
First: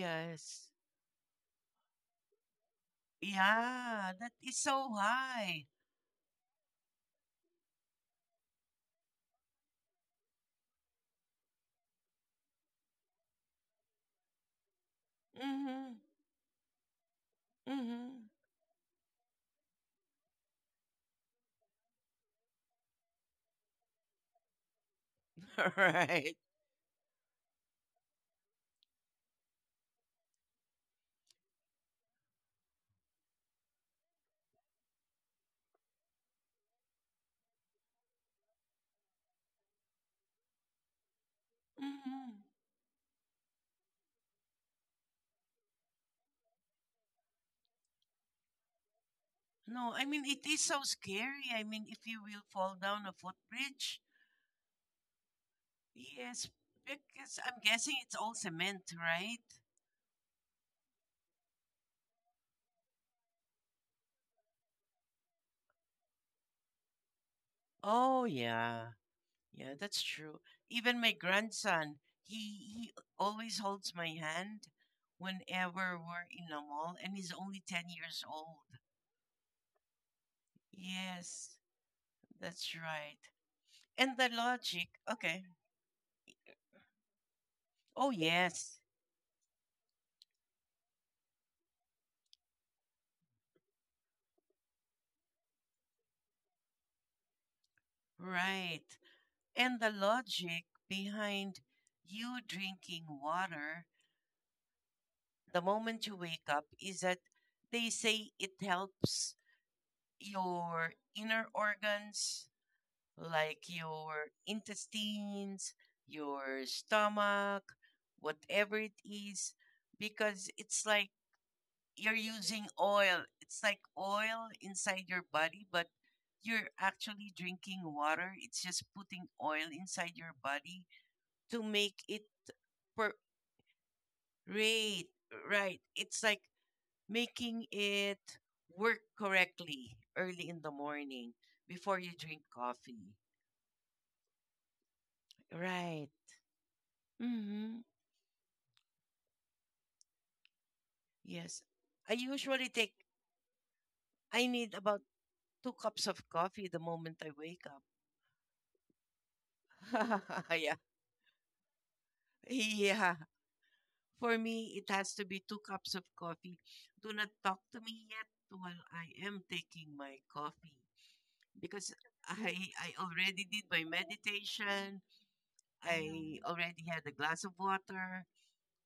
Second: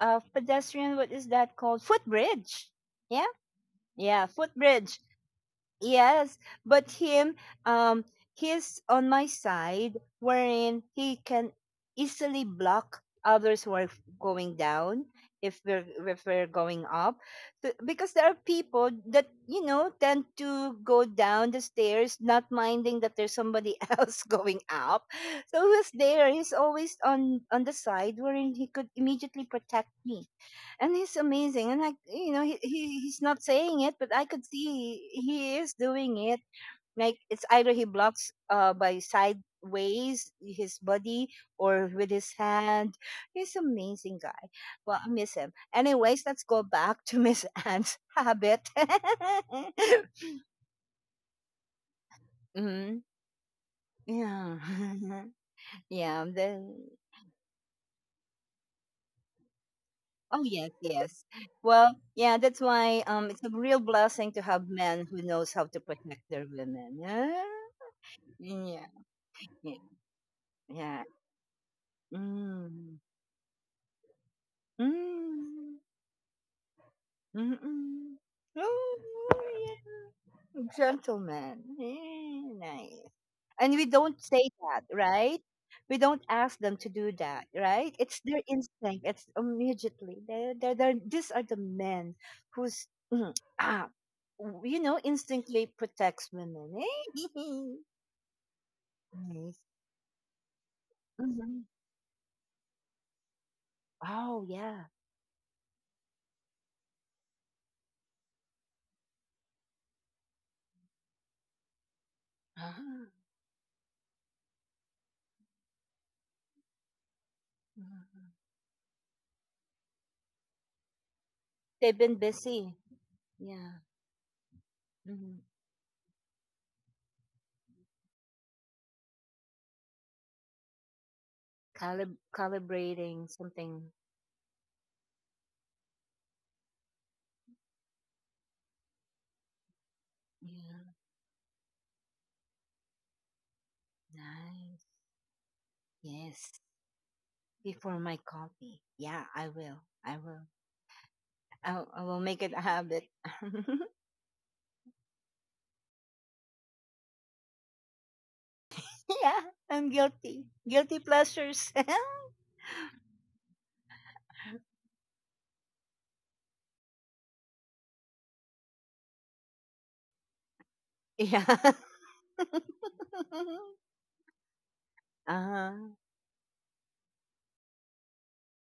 uh pedestrian, what is that called, footbridge? Yeah,
Yeah,
yeah,
that is so
footbridge.
high.
Yes, but him, um, he's on my side, wherein he can easily block others who are f- going down if we're
Mm-hmm.
if we're going up. Th- because there
Mm-hmm.
are people that, you know tend to go down the stairs, not minding that there's somebody else going up. So who's there?
right.
He's always on on the side wherein he could immediately protect me. And he's amazing, and like, you know he, he he's not saying it, but I could see he is doing it, like it's either he blocks uh by sideways his body, or with
Mm-hmm.
his hand. He's amazing guy. Well, I miss him. Anyways, let's go back to Miss Anne's habit.
No, I mean, it is so scary. I mean, if you will fall
Mhm.
down a footbridge.
Yeah. Yeah,
Yes,
the,
because I'm guessing it's all cement, right?
oh yes, yes. Well, yeah, that's why um it's a real blessing to have men who knows how to protect their women. Yeah.
Oh,
Yeah.
yeah. Yeah,
Yeah.
that's true. Even
Yeah.
my grandson, he he
Mm.
always holds my hand
Mm.
whenever we're in a mall, and he's only ten
Mm-mm.
years old.
Oh, yeah.
Yes,
Gentleman. Yeah,
that's
nice.
right.
And we
And
don't
the
say that,
logic,
right?
okay.
We don't ask them to do that, right?
Oh,
It's their
yes,
instinct, it's immediately, they're, they're, they're these are the men who's, mm, ah, w- you know instinctively protects women. Eh?
right.
Nice.
And the logic behind
Mhm.
you drinking water
Oh yeah.
the moment you wake up is that they say it helps your inner organs
uh
like your intestines, your stomach,
Mhm.
whatever it is, because it's like
They've
you're
been
using
busy.
oil. It's
Yeah.
like oil inside your
Hmm.
body, but you're actually drinking water. It's just putting oil inside your body to make
Calib-
it per-
calibrating something.
rate, right. It's like making it work correctly early in the
Yeah.
morning before you drink coffee.
Nice.
Right.
Yes,
Hmm.
before my coffee, yeah, i will i will
Yes.
I, I
I
will make it a
usually take,
habit.
I need about two cups of coffee the moment I wake
Yeah, I'm
up.
guilty.
yeah.
Guilty pleasures.
Yeah. For me, it has to be two cups of coffee. Do not talk to me yet while I am taking my coffee
Yeah.
because I I already did my meditation.
uh,
I Mm. already had a glass of water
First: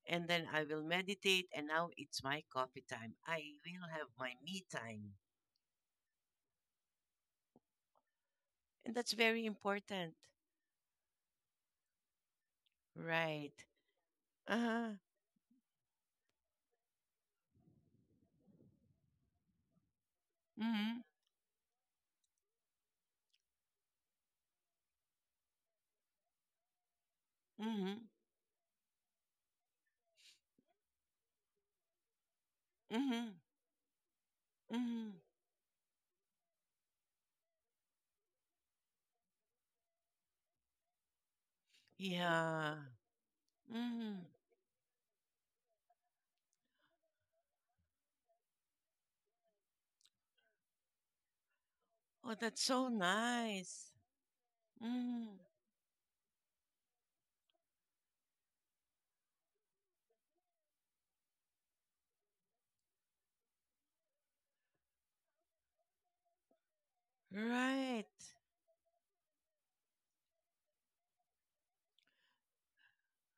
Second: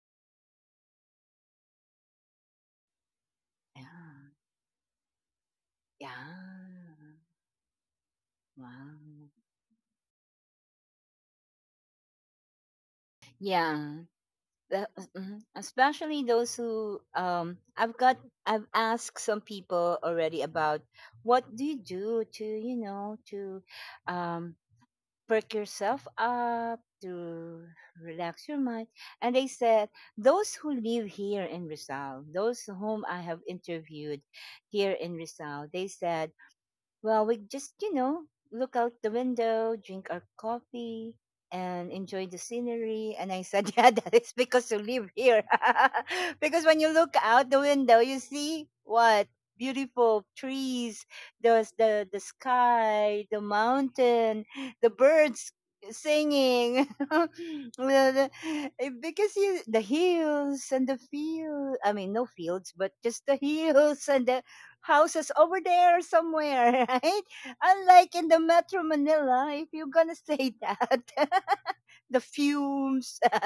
and then I will meditate, and now it's my coffee time. I
yeah.
will have my me time.
Yeah.
And that's
Wow.
very important. Right.
Yeah. That,
Uh-huh.
mhm. Especially those who um I've got I've asked some people already about
Mm.
what do you do to, you know to um perk yourself up, to
Mhm.
relax your mind. And they said, those who live here in Rizal, those whom
Mm. Mhm.
I
Mm.
have interviewed
Mhm.
here
Mm.
in
Mhm.
Rizal, they said, well, we just, you know, look out the window, drink our coffee, and enjoy the
Yeah.
scenery. And I said,
Mm.
yeah, that
Mhm.
is because you live here. Because when you look out the window, you see what? Beautiful trees, the, the, the
Oh, that's so
sky, the
nice.
mountain, the
Mm.
birds singing, the- the- eh, because you, the hills and the field, I mean, no fields, but just the hills and the houses over there somewhere, right?
Right.
Unlike in the Metro Manila, if you're gonna say that, the fumes.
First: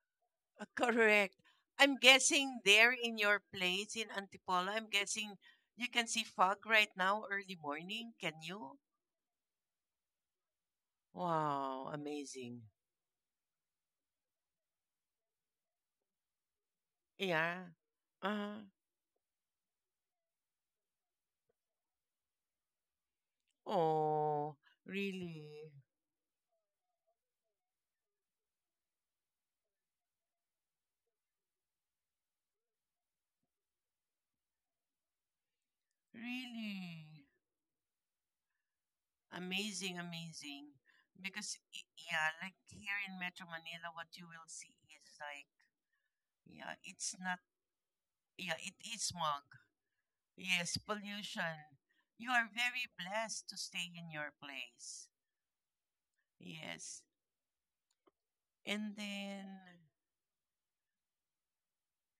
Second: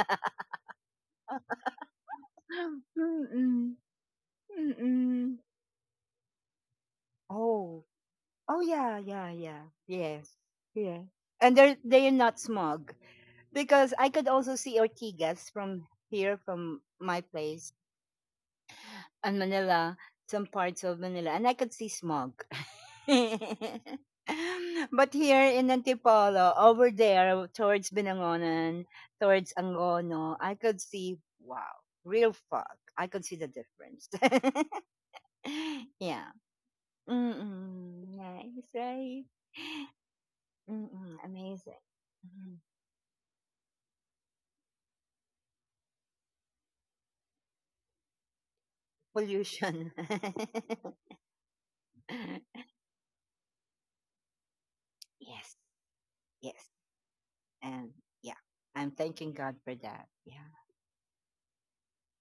Uh, correct. I'm guessing there in your
Mm-mm.
place in Antipolo, I'm guessing
Mm-mm.
you can see fog right now, early
Oh,
morning. Can
oh
you?
yeah, yeah, yeah, yes, yeah. And they're
Wow,
they're not
amazing.
smog, because I could also see Ortigas from here, from my
Yeah.
place,
Uh-huh.
and Manila, some parts of Manila, and I could see smog.
Oh,
But here in
really?
Antipolo, over there towards Binangonan, towards Angono, I could see, wow, real fog. I could see the difference. Yeah.
Really?
Mm-mm. Nice, right?
Amazing, amazing.
Mm-mm.
Because,
Amazing.
y- yeah, like
Mhm.
here in Metro Manila, what you will see is like, yeah, it's not, yeah, it is smog.
Pollution.
Yes, pollution. You are very blessed to stay in your place.
Yes. Yes.
Yes.
And yeah, I'm
And
thanking
then,
God for that. Yeah.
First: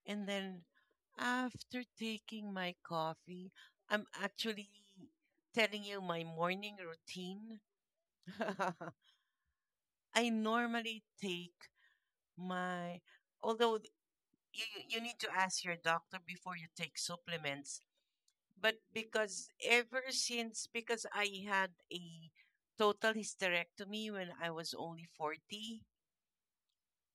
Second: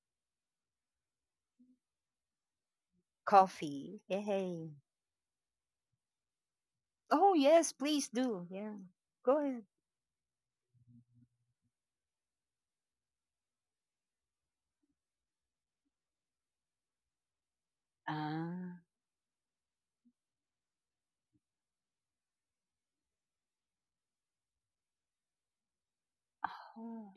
and then after taking my coffee,
Coffee.
I'm actually
Yay.
telling you my morning
Oh
routine.
yes, please do. Yeah. Go.
I normally take my, although you you you need to ask your doctor before you take supplements. But
Ah.
because ever since because I had a total hysterectomy when I was only forty,
Oh.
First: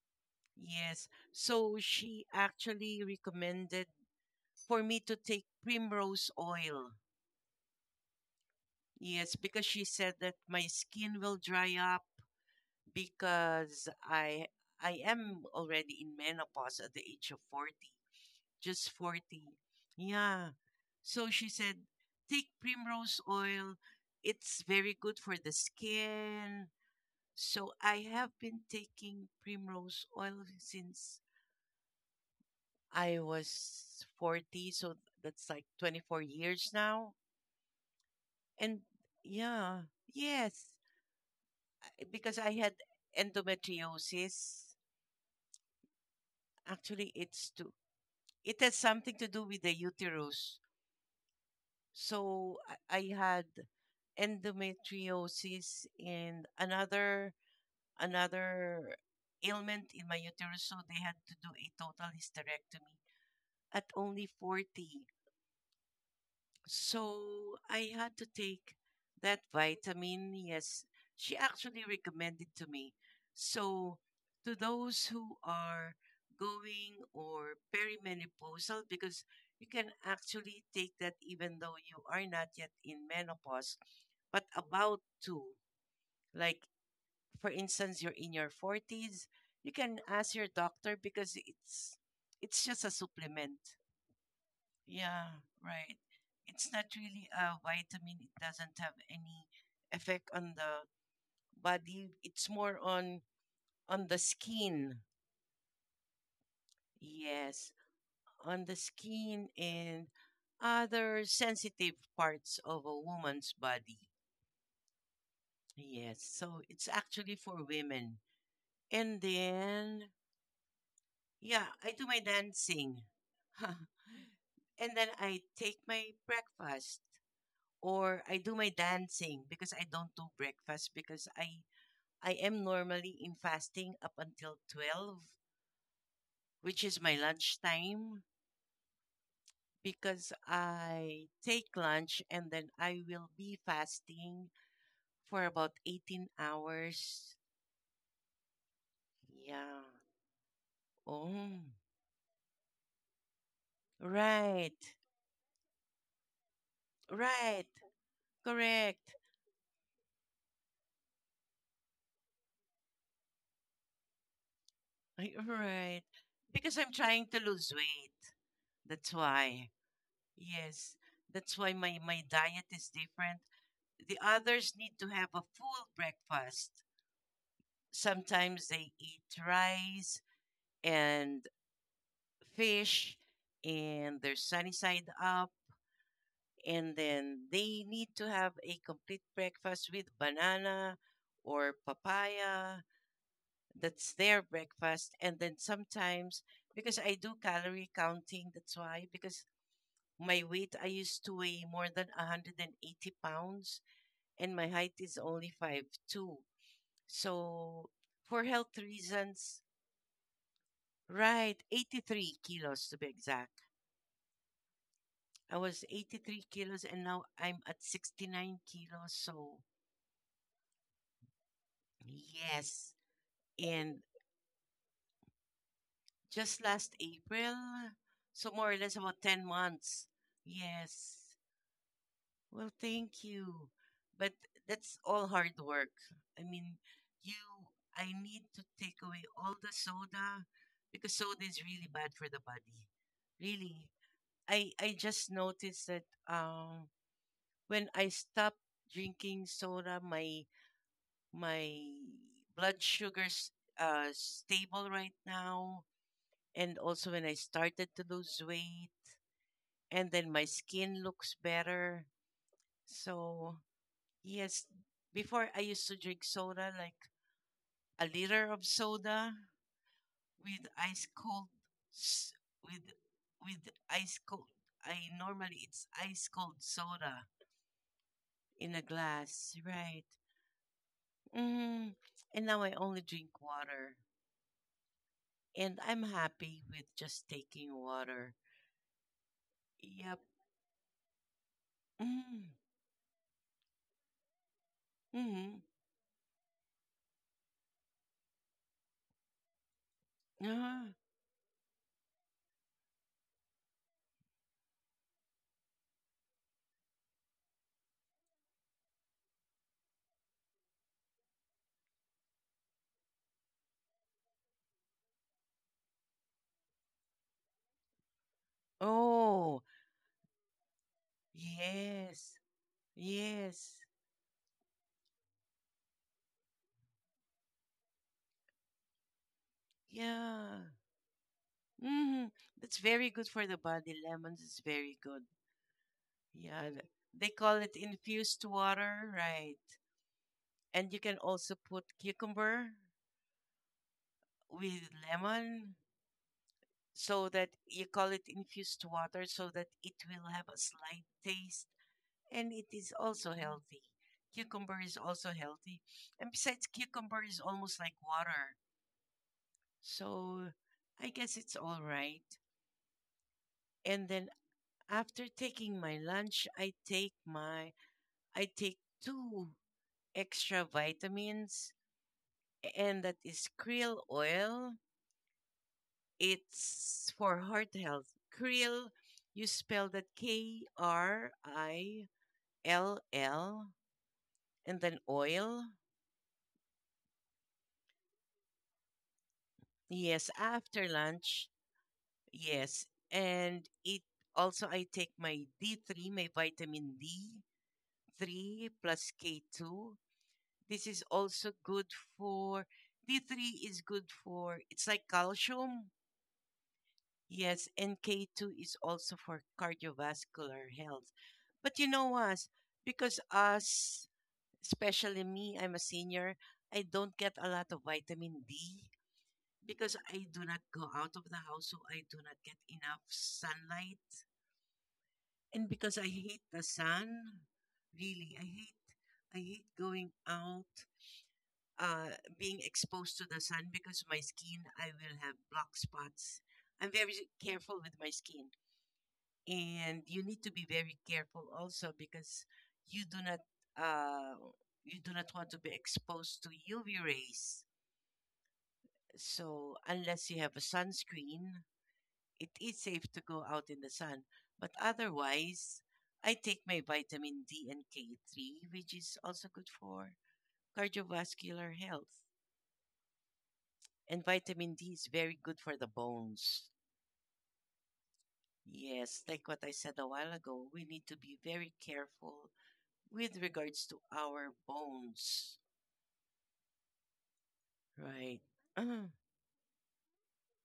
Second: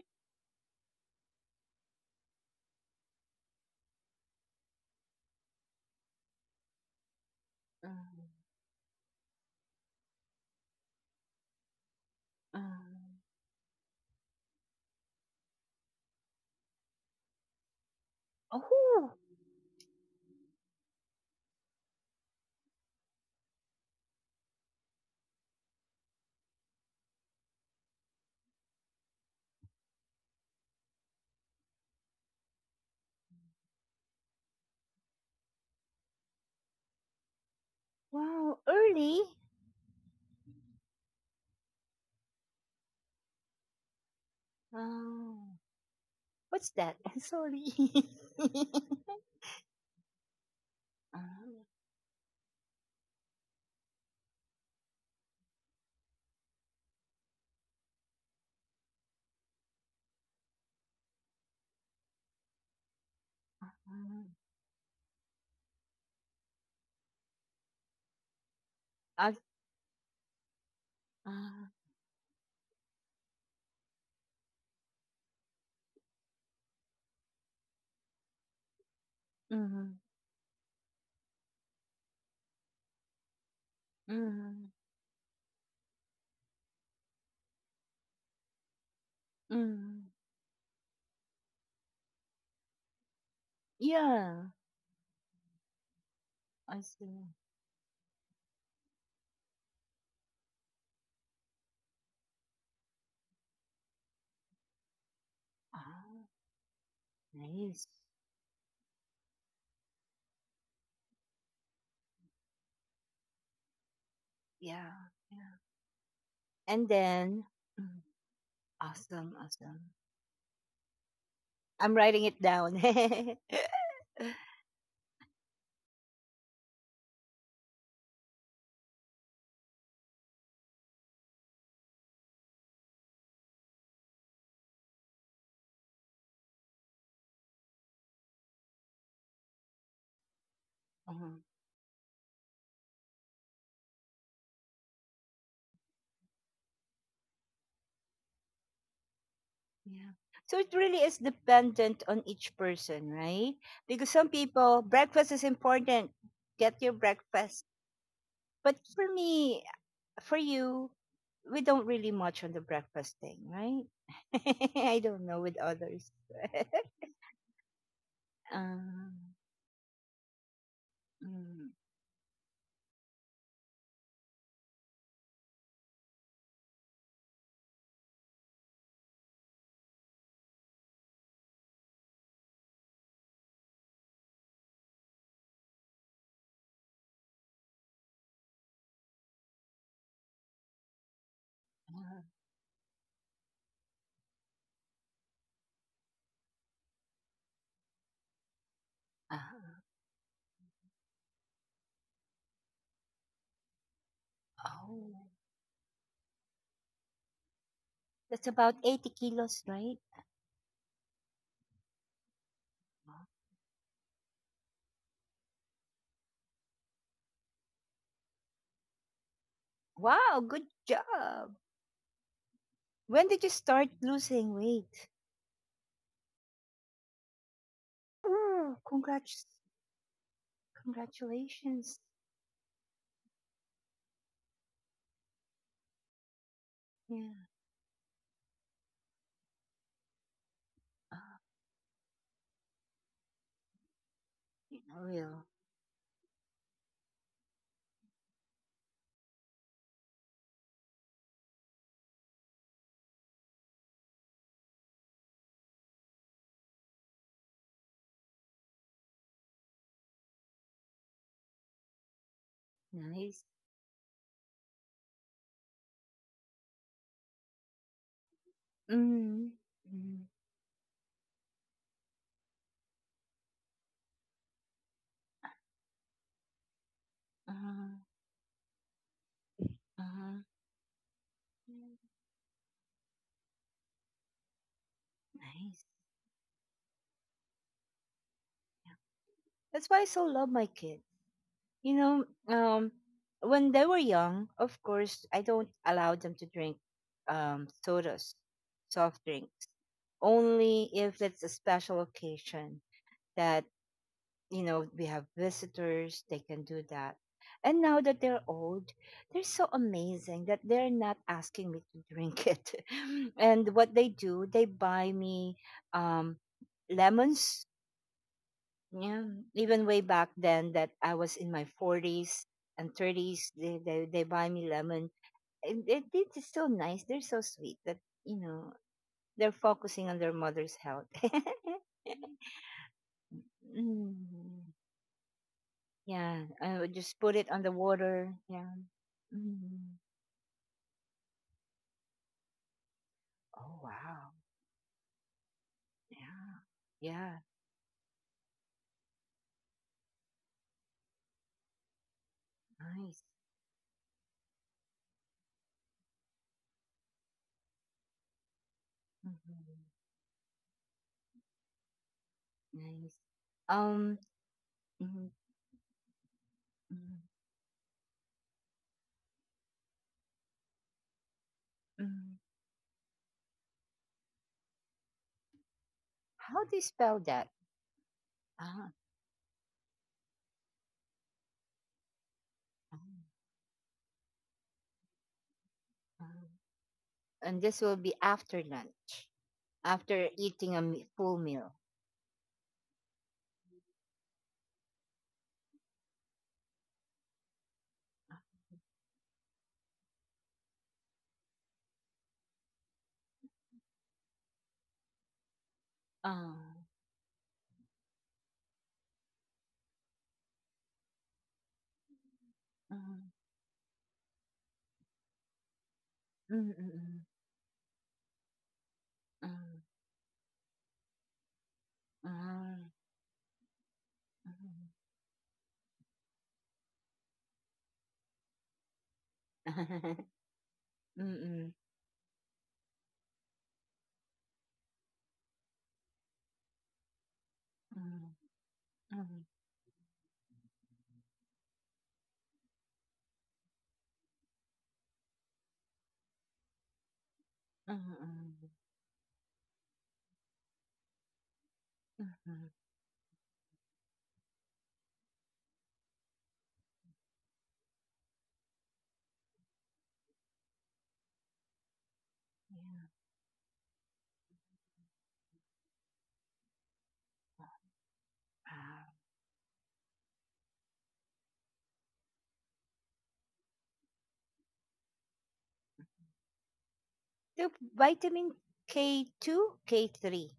yes. So she actually recommended for me to take primrose oil.
um,
Yes, because she said that my skin will dry up
mm.
because I I am already in menopause at the age of forty. Just
Oh,
forty. Yeah. So she said, take primrose oil. It's very good for the skin. So I have been taking primrose oil since I was forty. So that's like twenty-four years now.
wow,
And
early.
yeah, yes, because I had endometriosis.
Oh, what's that?
Actually, it's
Sorry.
to, it has something to do with the uterus.
Ah,
So I I had endometriosis and another another ailment in my uterus. So they had to do a total hysterectomy at
mm,
only forty. So I had to take
I,
that vitamin. Yes, she
ah,
actually recommended to me. So to those who are going or perimenopausal, because you can
mm,
actually take that even though you are not yet in menopause, but
mm,
about to. Like, for instance, you're in your forties, you can
mm.
ask your doctor because it's it's just a supplement.
Yeah,
Yeah, right. It's
I
not
see.
really a vitamin. It doesn't have any effect on the body. It's more on on the skin.
Ah,
Yes,
nice.
on the skin and other sensitive parts of a woman's body.
Yeah, yeah.
Yes, so it's
And
actually
then,
for
mm,
women. And
awesome, awesome.
then, yeah, I
I'm
do my
writing it down.
dancing. and then I take my breakfast. Or I do my dancing because I don't do breakfast because I I am normally in fasting up until twelve, which is my lunch time because I
Mhm.
take lunch and then I will be fasting for about eighteen hours. Yeah.
Yeah. So it really is
Oh,
dependent on each person, right? Because some people,
right,
breakfast is important. Get your
right,
breakfast. But for
correct.
me, for you, we don't really much on the breakfast thing, right? I don't
I-
know with
right,
others.
because I'm trying to lose weight, that's
um,
why. Yes, that's why
mm,
my my diet is different. The others need to have a full breakfast. Sometimes they eat rice and fish and they're sunny side up. And then they need to have a complete breakfast with banana or
uh,
papaya. That's their breakfast. And then sometimes, because I do calorie counting, that's why,
uh,
because my weight, I used to weigh more than one hundred eighty pounds, and my height is
oh,
only five two. So for
that's
health
about eighty
reasons,
kilos, right?
right, eighty-three kilos to be exact. I was eighty-three kilos and now I'm at sixty-nine kilos. So
Wow, good job.
yes.
When did you start
And
losing weight?
just last April, so more or
Oh,
less about ten
congrats.
months. Yes.
Congratulations.
Well, thank you. But that's all hard work. I mean,
Yeah.
you, I need to take away all the soda because
Oh,
soda is really bad for the body. Really. I
in
I just
oil.
noticed that um when I stopped drinking soda, my my blood sugars uh stable right now, and also when I started to lose weight, and then my skin looks better.
Nice.
So yes, before I used to drink soda, like a liter of soda
Mm. Mm.
with ice cold, s- with with ice cold. I normally it's ice cold soda
Uh-huh.
in a glass, right?
Uh-huh.
Hmm. And now I only drink water, and
Nice.
I'm happy with just taking water.
Yeah. That's why I
Yep.
so love my kids. You know,
Mm.
um, when they were young, of course, I
Hmm.
don't allow them to drink um, sodas, soft drinks,
Uh-huh.
only if it's a special occasion that, you know, we have visitors, they can do that. And now that they're old, they're so amazing that they're not asking me to drink it. And what they do, they buy me um, lemons. Yeah,
Oh,
even way back then that I was in my
yes,
forties and thirties,
yes,
they, they, they buy me lemon. And it, it's so nice. They're so sweet that, you know, they're focusing on their
yeah.
mother's health.
Hmm. That's very good for the body. Lemons is
Mm.
very good.
Yeah,
Yeah,
I
th-
would just
they
put it
call
on the
it
water,
infused
yeah.
water, right?
Mhm.
And you can also put cucumber
Oh, wow.
with lemon.
Yeah.
So
Yeah,
that you call it infused water so that it will have a slight taste and it is
nice.
also healthy. Cucumber is also healthy. And besides, cucumber is almost like water.
Mhm.
So I guess it's all right.
Nice.
And
Um,
then after
mhm,
taking my lunch, I take
mhm,
my, I take two extra vitamins,
mhm.
and that is krill oil.
How do you
It's
spell
for
that?
heart health. Krill,
Ah,
you spell that K R I L
ah,
L and then oil.
ah. And this will be after lunch,
Yes,
after eating a
after
me- full
lunch.
meal.
Yes. And it, also I take my D three, my vitamin D three plus K two. This is also good for D three is good for, it's like calcium.
Ah,
Yes, and K two is also for cardiovascular health. But you know us, because
ah,
us, especially me, I'm a senior,
mm,
I
mm,
don't
mm,
get a lot of vitamin D
ah,
because I do not go out of the house, so I do not get
ah,
enough sunlight.
mhm.
And because I hate the sun, really, I hate I hate going out,
Mm, mm,
uh, being exposed to the sun because my skin, I will have black spots. I'm very careful with my
mm,
skin.
mm,
And you need to be very careful also because you do not, uh, you do not want to be exposed to U V rays.
mm, mm,
So unless you have a sunscreen, it
mm.
is safe to go out in the sun. But otherwise, I take my vitamin D and K three, which is also good for cardiovascular health.
Mm.
And vitamin D is very good for the bones.
Ah,
Yes, like what I said a while ago, we need to be very careful with regards to our bones,
the
right?
vitamin
Uh,
K two, K three,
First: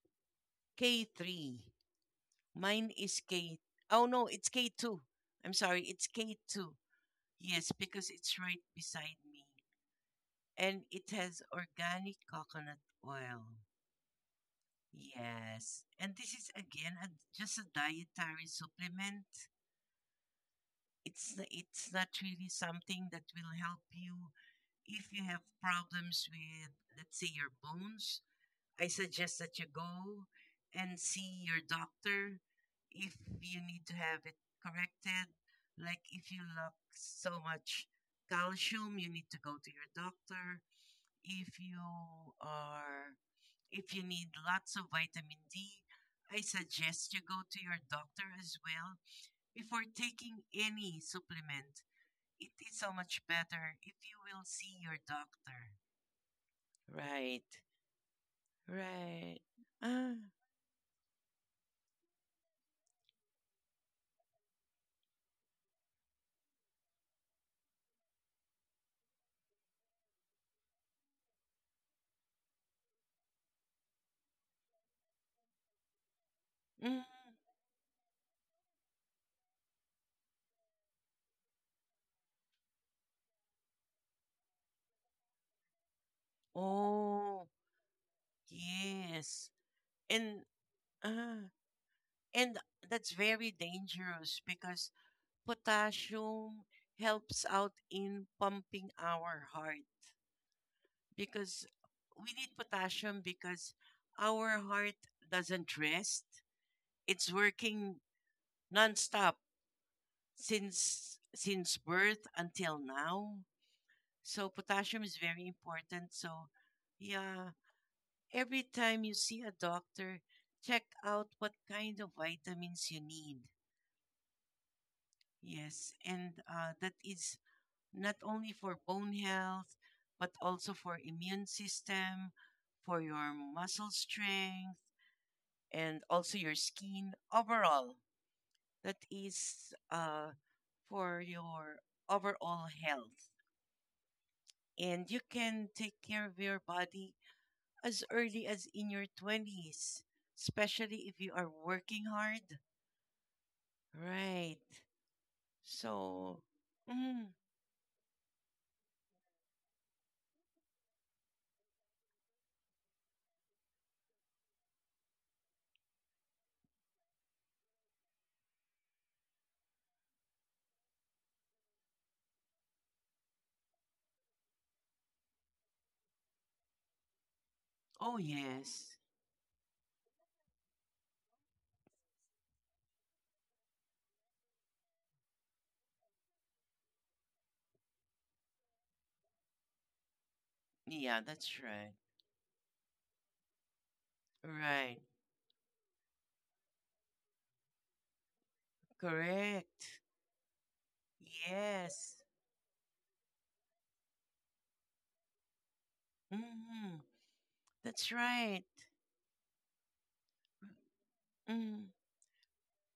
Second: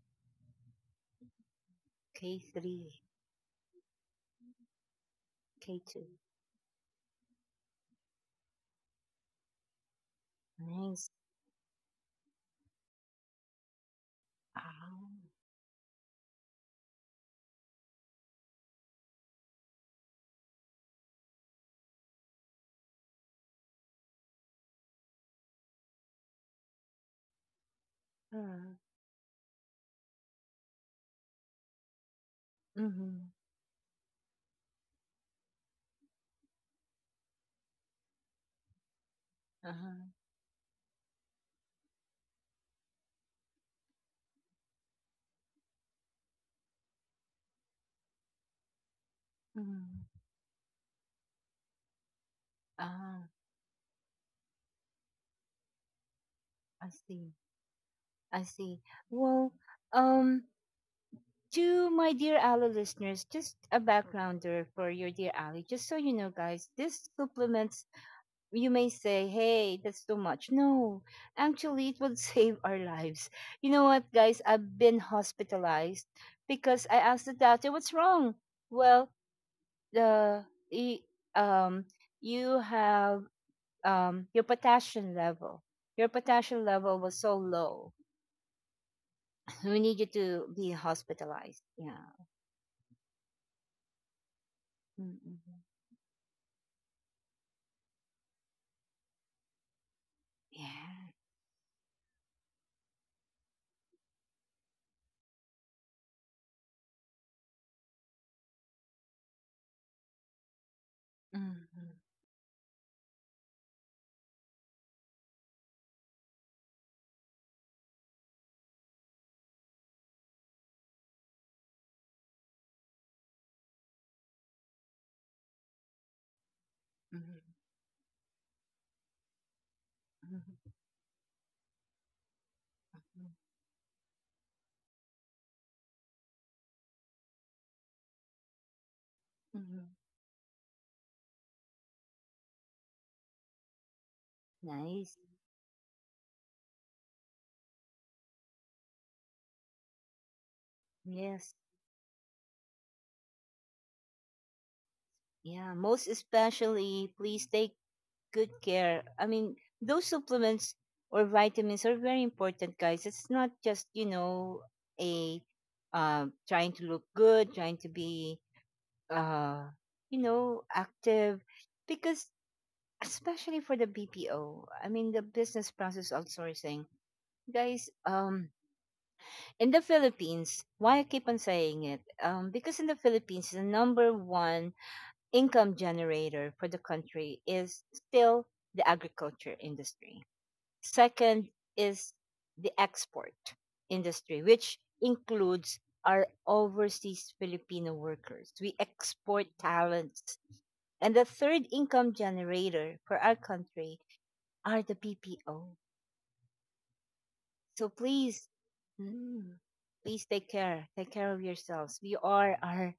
K three. Mine
K three,
is K. Oh no, it's K two. I'm sorry, it's
K two.
K two. Yes, because it's right beside me. And it
Nice.
has organic coconut oil.
Ah,
Yes. And this is again a, just a dietary supplement. It's n- it's not really something that will help you if you have problems with, let's say, your bones.
uh,
I suggest that you go and see your doctor if
mm-hmm,
you need to have it corrected. Like if you lack so much calcium, you need to go to your
uh-huh,
doctor. If you are, if you need lots of vitamin D, I suggest you go to your doctor as well before
mm-hmm.
taking any supplement. It is so much
Ah,
better if you will see your doctor.
I see.
Right,
I see.
right.
Well,
Ah,
um, to my dear Ali listeners, just a backgrounder for your dear Ali, just so you know, guys, this supplement, you may say, hey, that's too much. No, actually, it would save our lives. You know what, guys? I've been hospitalized because
mm.
I asked the doctor, what's wrong? Well, the y- um, you have um, your potassium level. Your potassium level was so
Oh,
low.
yes.
We need you
And
to be
uh,
hospitalized. Yeah.
and that's very dangerous because
Mm-mm.
potassium helps out in pumping our heart
Yeah.
because we need potassium because our heart doesn't rest. It's working nonstop since since
Mm-hmm.
birth until now. So potassium is very important. So yeah, every time you see a doctor, check out what kind of vitamins you need. Yes, and uh, that is
Mm-hmm.
not only for bone health, but
Mm-hmm.
also for immune system, for your muscle strength, and also your skin overall. That is
Mm-hmm. Mm-hmm.
uh, for your overall health. And
Nice.
you can take care of your body as early as in your twenties, especially if you are
Yes.
working hard. Right.
Yeah, most
So,
especially,
mm,
please take good care. I mean, those supplements or vitamins are very important, guys. It's not just, you know, a uh, trying to look good, trying to be, uh, you know, active, because especially for the B P O, I mean, the business process outsourcing, guys,
oh
um,
yes.
in the Philippines, why I keep on saying it, um, because in the Philippines, the number one income generator for the country is still the agriculture industry.
Yeah,
Second
that's right.
is the export industry, which
Right.
includes our overseas Filipino workers. We export
Correct.
talents. And the third income
Yes.
generator for our country are the B P O.
Mm-hmm.
So
That's
please,
right.
mm, please take care. Take care of
Mm.
yourselves. We are our,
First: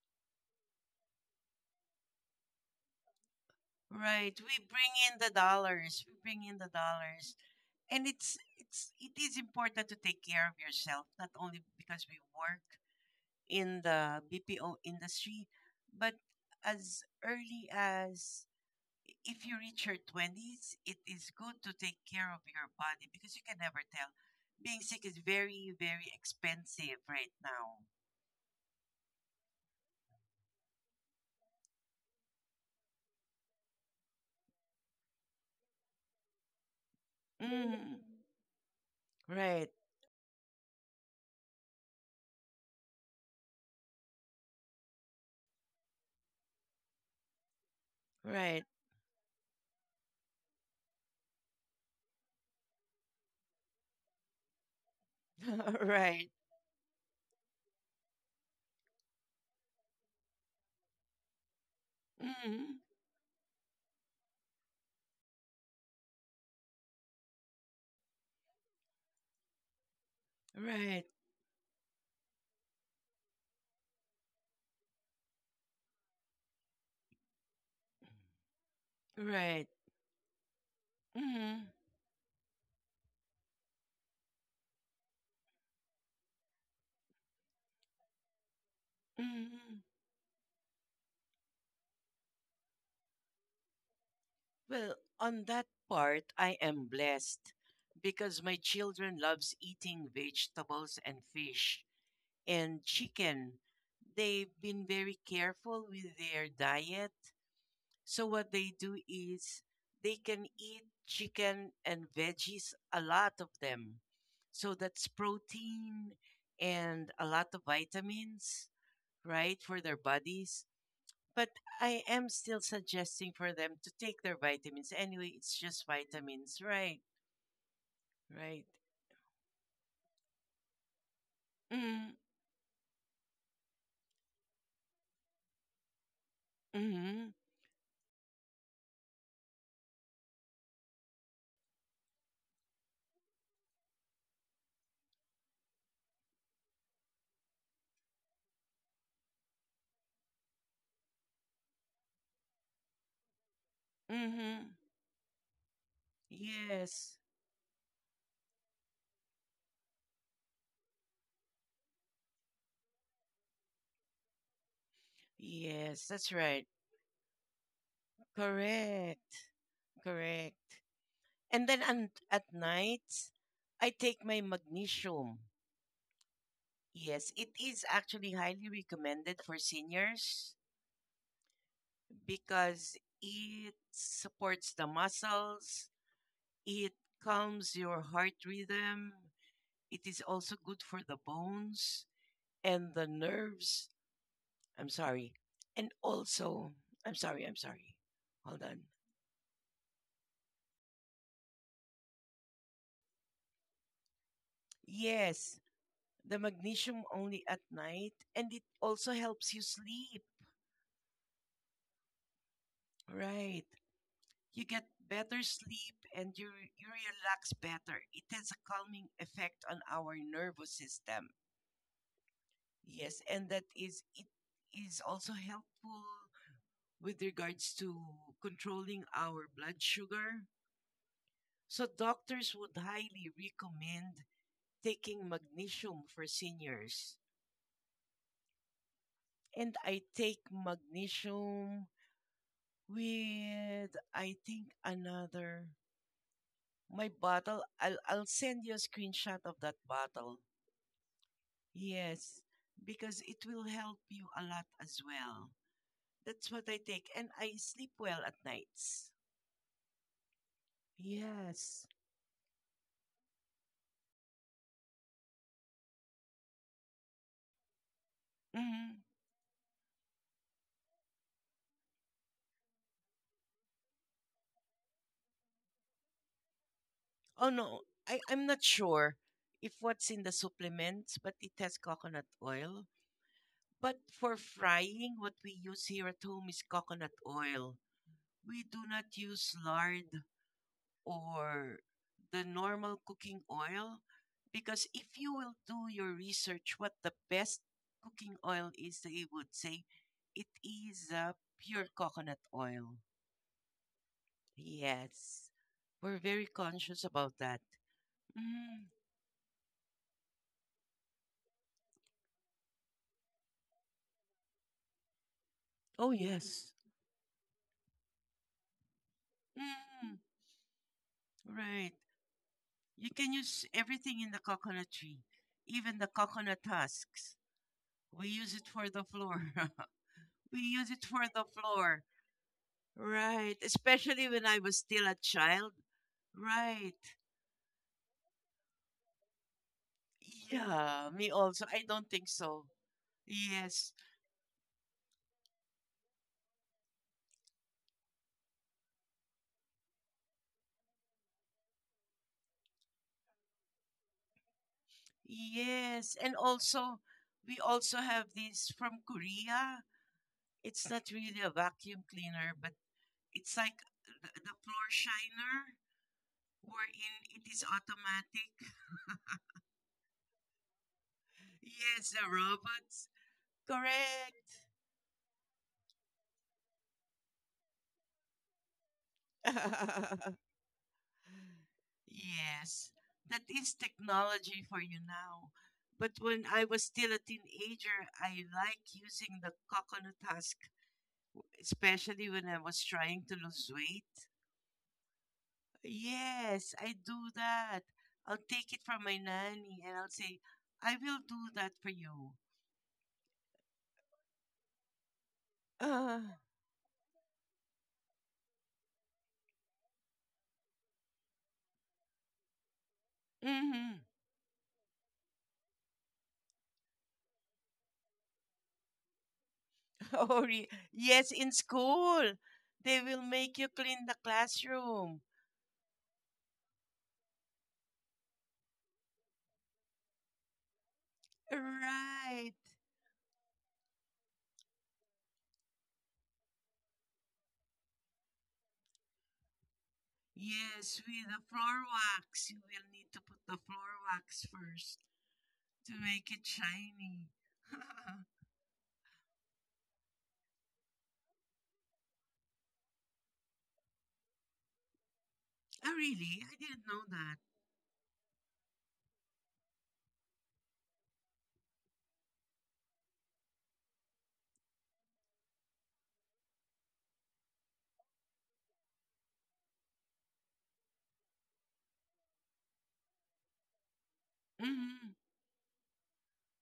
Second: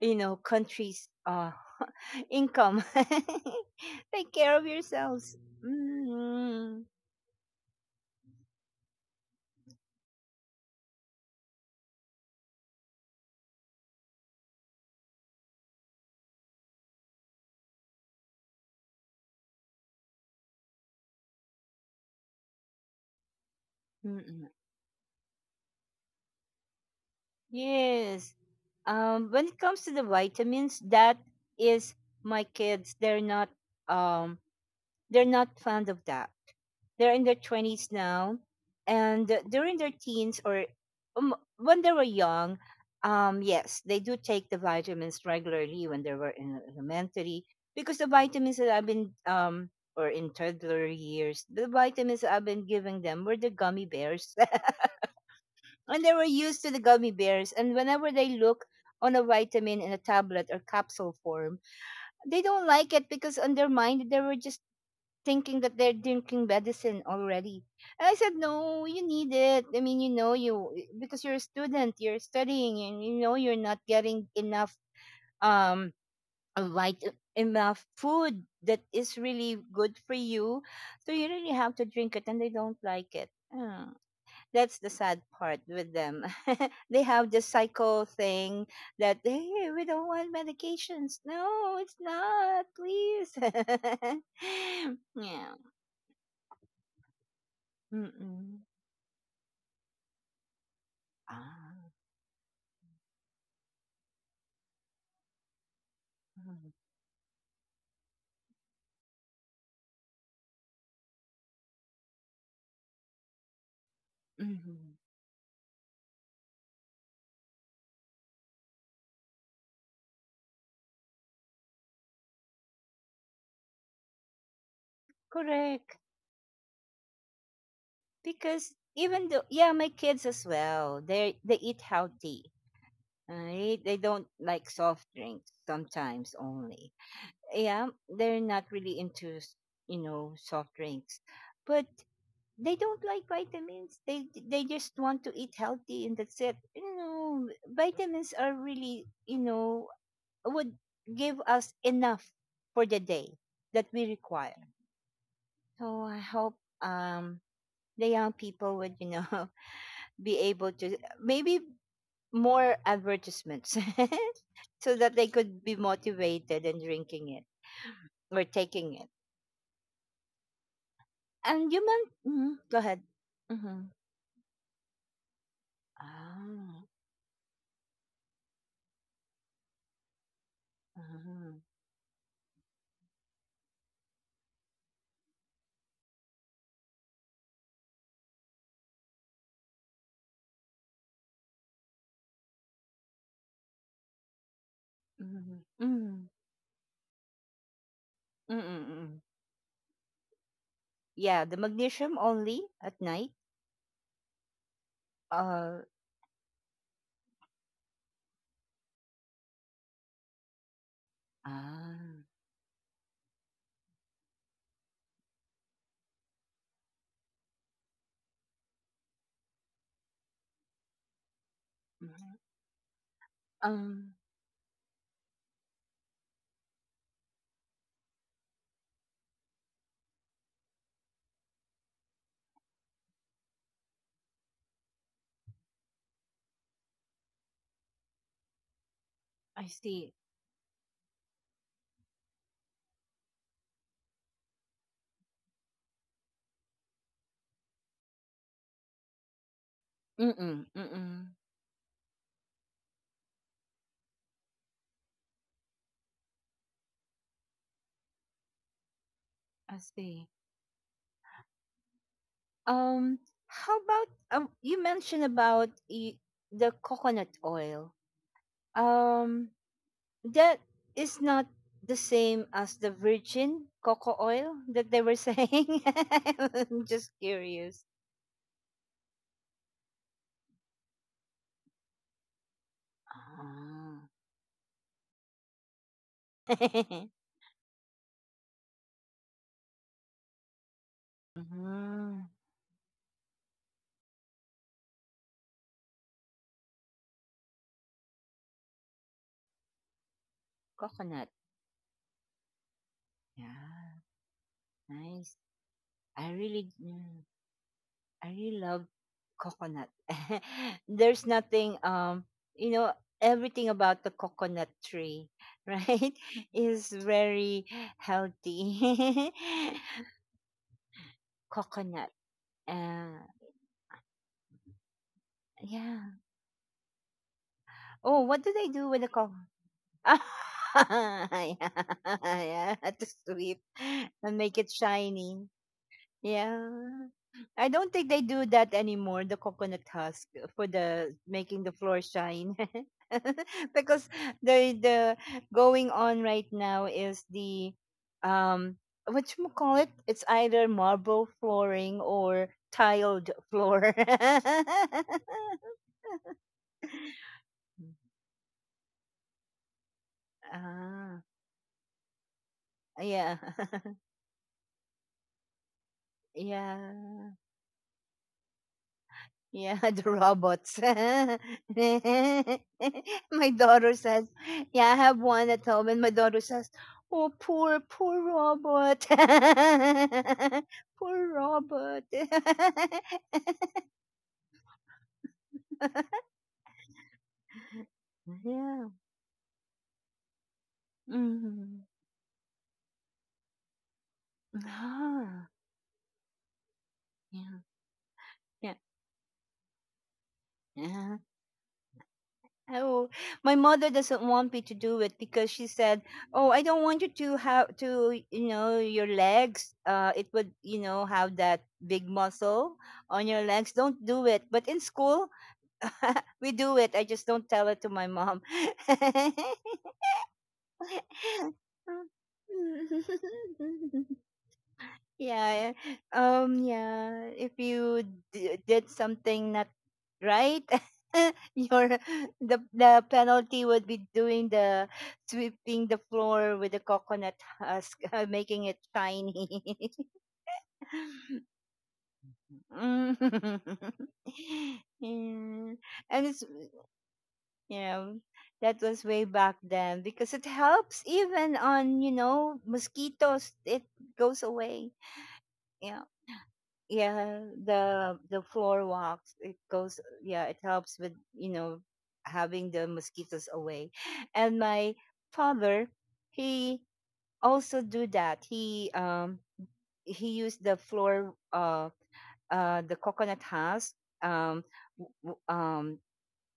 you know countries, uh income, take
Right.
care
We
of
bring in the
yourselves.
dollars. We bring in the
Mm.
dollars. And it's it's it is important to take care of yourself, not only because we work in the B P O industry, but as early as if you reach your twenties, it is good to take care of your body because you can never tell.
Mm.
Being sick is very, very expensive right now.
Yes, um when it comes to the vitamins, that is, my kids, they're not, um they're not fond of that. They're in their twenties
Mm,
now. And
right,
during their teens or um, when they were young, um, yes, they do take the vitamins regularly when they were in elementary, because the vitamins
right,
that I've been, um, or in toddler years, the vitamins that I've been giving them were the gummy bears. And they were
right.
used to the gummy bears. And whenever they look on a vitamin in a tablet or capsule form, they don't
Mm,
like it because on their mind they were just thinking that they're drinking medicine already. And I said, no, you need it. I mean, you know, you eh,
right,
because you're a student, you're studying, and you know you're not getting enough um a light eh, enough food that is really
right.
good for you. So you really
Mm,
have to drink it, and they don't like it. Ah, that's the sad part with them. They have this psycho thing that, hey,
mm.
we don't want medications. No, it's not. Please.
Well, on
Yeah.
that part, I am blessed because my
Mm.
children loves eating vegetables and fish
Ah.
and chicken. They've been very careful with their diet. So what they do is they can eat chicken and veggies, a lot of them. So
Mhm.
that's protein and a lot of vitamins, right, for their bodies. But I am still suggesting for them to take their vitamins. Anyway, it's just
Correct.
vitamins, right? Right.
Because even though, yeah, my kids as well, they they eat
Mm,
healthy, right? They don't like soft drinks, sometimes only.
mm-hmm.
Yeah, they're not really into, s- you know, soft drinks, but they don't like vitamins. They they just want to eat healthy, and that's it. You know, vitamins are really, you know, would give us enough for the day that we
Mm-hmm.
require. So I hope
Yes.
um, the young people would, you know, be able to maybe more advertisements so that they could be
Yes, that's right.
motivated in drinking it or taking it.
Correct. Correct. And
And
then
you
and
meant,
at
hmm, go ahead.
night,
Mm-hmm.
I take my magnesium.
Ah,
Yes, it is actually highly recommended for seniors
mhm,
because it supports the muscles, it calms your heart rhythm, it is also good for the bones and the nerves. I'm sorry.
mhm,
And
mhm,
also, I'm sorry, I'm sorry.
mm,
Hold on.
mm, mm. Yeah, the magnesium only at night.
Yes,
Uh,
the magnesium only at night and it also helps you sleep.
ah,
Right. You get better sleep and you, you relax better. It has a calming effect on our nervous system.
mhm.
Yes, and that is
um,
it is also helpful with regards to controlling our blood sugar. So doctors would highly recommend taking magnesium for seniors.
I
And I
see.
take magnesium with I think another my bottle I'll I'll send you a screenshot of that bottle.
Mm-mm, mm-mm,
Yes, because it will help you a lot as well. That's what I take, and I sleep well at nights.
I see.
Yes.
Um, how about um you mentioned about y- the coconut oil.
Hmm.
Um, that is not the same as the virgin cocoa oil that they were saying. I'm just
Oh no,
curious.
I I'm not sure if what's in the supplements, but it has coconut oil. But
Ah.
for frying, what we use here at home is coconut oil. We do not use lard or
Mhm.
the normal cooking oil because if you will do your research what the best cooking oil is they would say it is
Coconut.
uh, pure coconut oil.
Yeah, nice.
Yes, we're
I
very
really.
conscious
Yeah.
about that.
I really
Mm.
love coconut. There's nothing, um you know everything about the coconut tree,
Oh
right?
yes.
Is very healthy.
Mm. Right.
Coconut.
You
Uh,
can use everything in the coconut tree, even
yeah.
the coconut husks.
Oh,
We
what
use
do
it
they
for
do
the
with the
floor.
coconut?
We use it for the
Yeah,
floor.
yeah, to
Right.
sweep
Especially
and
when I
make it
was still a
shiny.
child. Right.
Yeah. I don't think they do that anymore, the coconut husk, for
Yeah,
the
me also.
making the
I
floor
don't think
shine.
so. Yes.
Because the the going on right now is the um what you call it? It's either marble flooring or tiled floor.
Yes. And also, we also have this from Korea. It's not
Ah,
really a vacuum cleaner, but
yeah.
it's like the, the floor shiner, wherein
Yeah.
it is automatic.
Yeah, the robots.
Yes, the robots.
My daughter says, yeah, I have one at home. And my daughter says, oh, poor, poor robot.
Correct.
Poor robot.
Yes, that is technology for you now. But when I was still a teenager, I like
Yeah.
using the coconut husk,
Hmm.
especially when I was trying to lose weight.
Ah,
Yes, I do
yeah.
that. I'll take
Yeah.
it from my nanny and I'll say, I will
Yeah.
do that for you.
Oh, my mother doesn't want me to do it because she said,
Uh,
"Oh, I don't want you to have to, you know, your legs. Uh, it would, you know, have that big muscle on your legs.
Mm-hmm.
Don't do it." But in school, we do it. I just don't tell it to my mom.
Oh, re- yes, in school, they will make you clean the classroom.
Yeah. Um. Yeah. If you d- did something not right, your,
Right.
the the penalty would be doing the sweeping the floor with the coconut husk, uh, making it shiny.
Yes, with the floor wax. You will need
Mm.
to put the floor wax first
Yeah.
to make
And
it
it's,
shiny.
yeah. That was way back then because it helps even on, you know mosquitoes. It goes away.
Oh,
Yeah.
really? I didn't know that.
Yeah, the the floor walks, it goes, yeah, it helps with, you know having the mosquitoes away. And my father, he also do that. He um he used the floor, uh uh the coconut husk, um
Hmm.
w- w- um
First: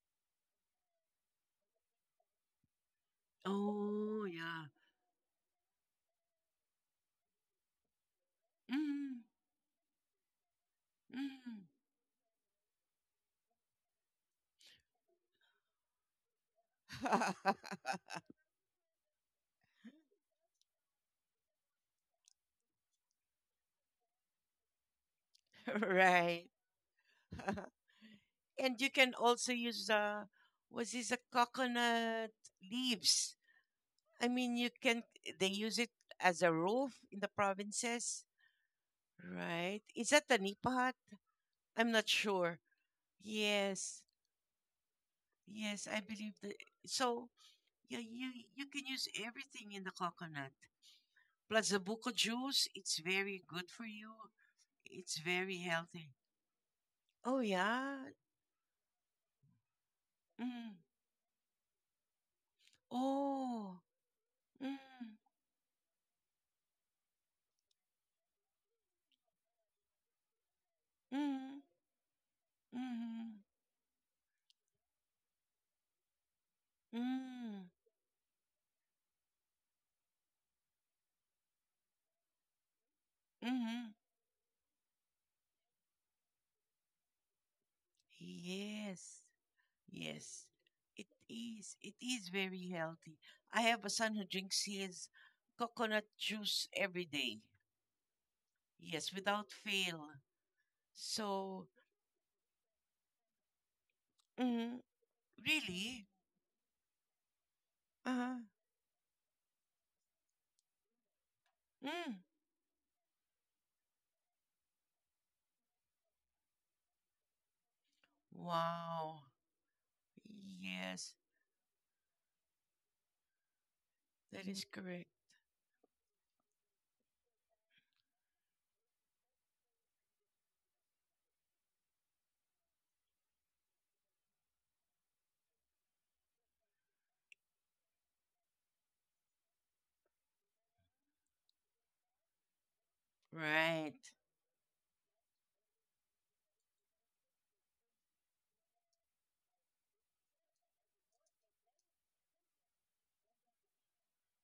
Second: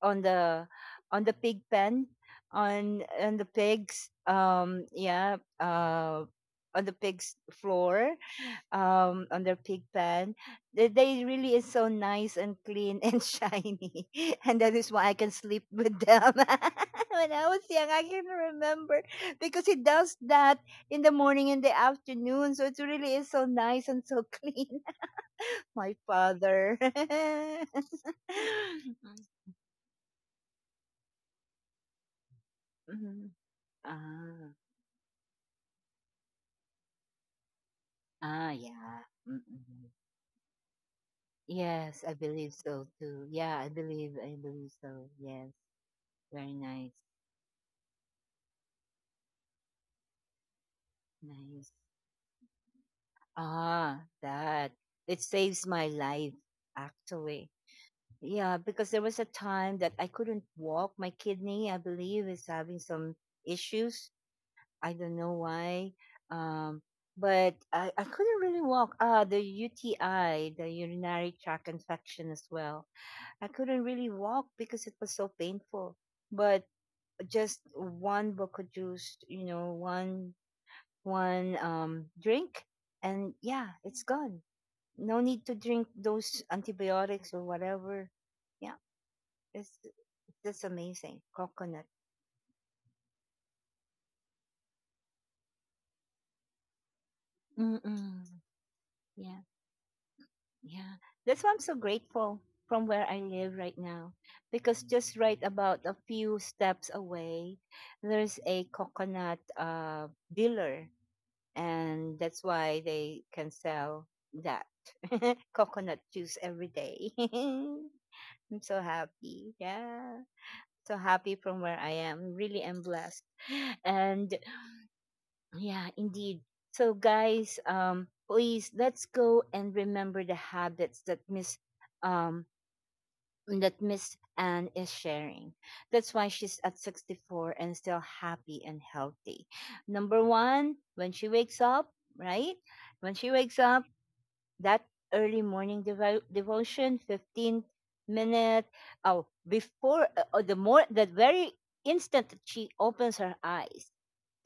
on the on the pig pen, on on the pigs,
Oh, yeah.
um yeah, uh on the pigs floor, um
Hmm.
on their pig pen. they, they really
Hmm.
is so nice and clean and shiny, and that is why I can sleep with them when I was young. I can remember because he does that in the morning and the afternoon, so it really is so nice and so clean. My
Right.
father.
And you can also use the, was this a coconut
Mhm.
leaves? I
Ah,
mean, you can they use it as a roof in the provinces,
ah, yeah.
right?
Mm-mm.
Is that the nipahat? I'm
Yes,
not
I believe
sure.
so too. Yeah, i
Yes.
believe i believe so, yes.
Yes, I believe
Very
that.
nice.
So yeah, you you can use everything in the coconut. Plus
Nice.
the buko juice, it's very good for
Ah,
you.
that.
It's
It
very
saves my
healthy.
life,
Oh
actually.
yeah.
Yeah, because there was a time that I couldn't
Mm.
walk. My kidney, I believe, is having some
Oh.
issues. I don't
Mm.
know why. Um, but I, I couldn't really walk. Ah, the U T I, the urinary
Mm.
tract infection as well.
Mm.
I couldn't really walk because it was so painful. But just
Mm.
one book of juice, you know, one one um drink, and yeah,
Mm.
it's gone. No need to drink those antibiotics or whatever. Yeah,
Yes.
it's it's
Yes.
just
It
amazing.
is.
Coconut.
It is very healthy. I have a son who drinks his coconut juice every day.
Mm-mm.
Yes,
Yeah,
without fail.
yeah. That's why I'm
So.
so grateful from where I live right now,
Mhm.
because just right about a
Really?
few steps away,
Uh-huh.
there's a coconut, uh, dealer, and
Mm.
that's why they can sell that coconut juice every day. I'm so
Wow.
happy. Yeah. So
Yes,
happy from where I am. Really am blessed. And
that is correct.
yeah, indeed. So guys, um, please, let's go and remember the habits that Miss, um that Miss Anne is sharing. That's why she's at sixty-four and still happy and healthy. Number one, when she wakes up, right? When she wakes up,
Right.
that early morning devo- devotion, fifteen minute, oh, before, uh, uh, the more, the very instant that she opens her eyes,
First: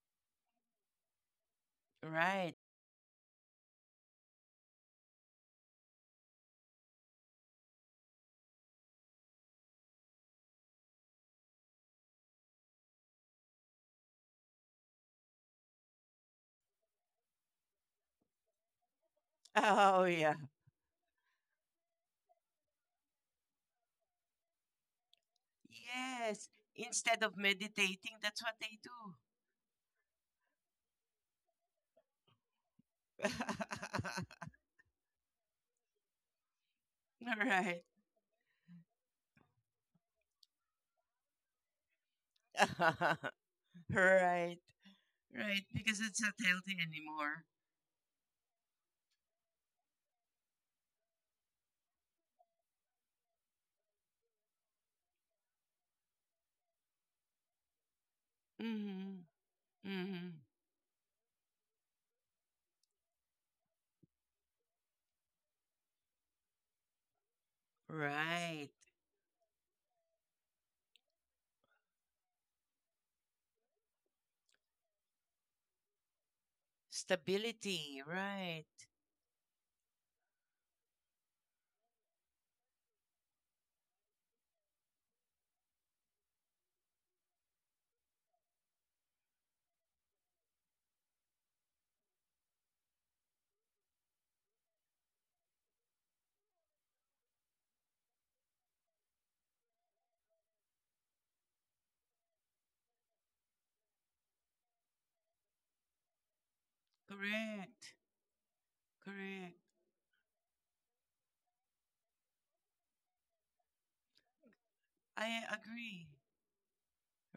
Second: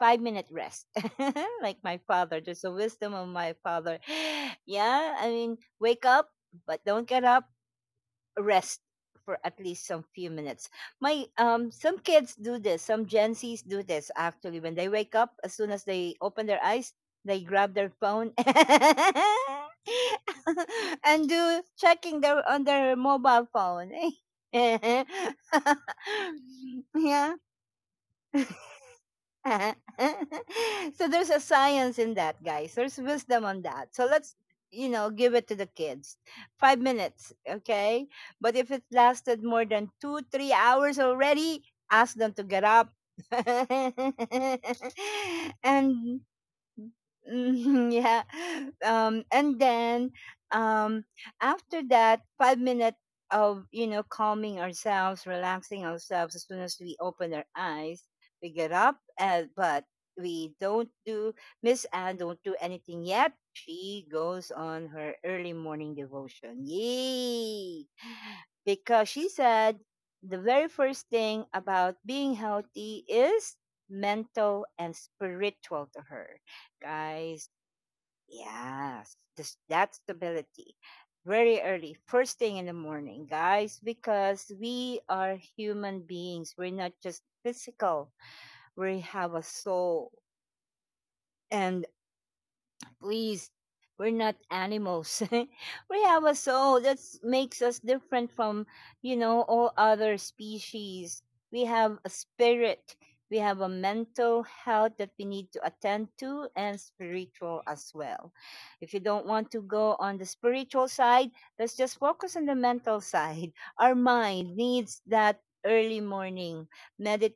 five minute rest, like my father,
Right.
just the wisdom of my father. Yeah, I mean, wake up but don't get up. Rest for at least some few minutes. My um some kids do this, some Gen Zs do this, actually. When they wake up, as soon as they open their eyes, they grab their phone
Oh yeah.
and do checking their on their mobile phone. Yeah.
Yes. Instead of meditating, that's what they do.
So there's a science in that, guys. There's wisdom on that. So let's, you know, give it to the kids. Five minutes,
Right.
okay? But if it lasted more than two, three hours already, ask them to get up.
Right. Right. Because it's
And
not healthy
mhm,
anymore.
yeah. Um, and then, um, after that five minutes of, you know calming ourselves, relaxing ourselves, as soon as we open our eyes, we get up.
Mm-hmm.
Uh, but
Mm-hmm.
we don't do Miss Anne don't do anything yet. She goes on her early morning devotion. Yay!
Right.
Because she said the very first thing about being healthy is mental and spiritual to her, guys.
Stability. Right.
Yes, this, that stability. Very early, first thing in the morning, guys, because we are human beings. We're not just physical, we have a soul. And please, we're not animals. We have a soul that makes us different from, you know, all other species. We have a spirit. We have a mental health that we need to attend to, and spiritual as
Correct.
well. If you don't want
Correct.
to go on the spiritual side, let's just focus on the mental side. Our mind needs that
I
early
agree.
morning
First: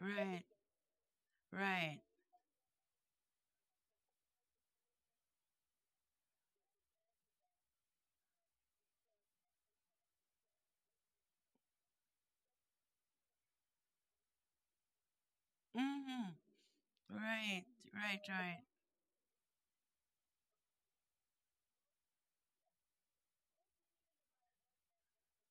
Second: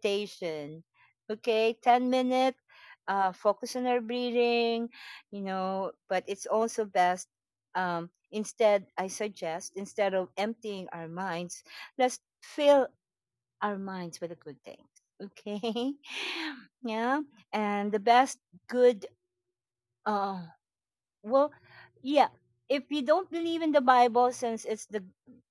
Right.
Okay,
Right.
ten minutes, uh, focus on our breathing, you know but it's also best. Um instead, I suggest, instead of emptying our minds, let's fill our minds with the good things, okay?
Mm-hmm.
Yeah.
Right,
And the
right,
best
right.
good, uh well, yeah, if you don't believe in the Bible, since it's the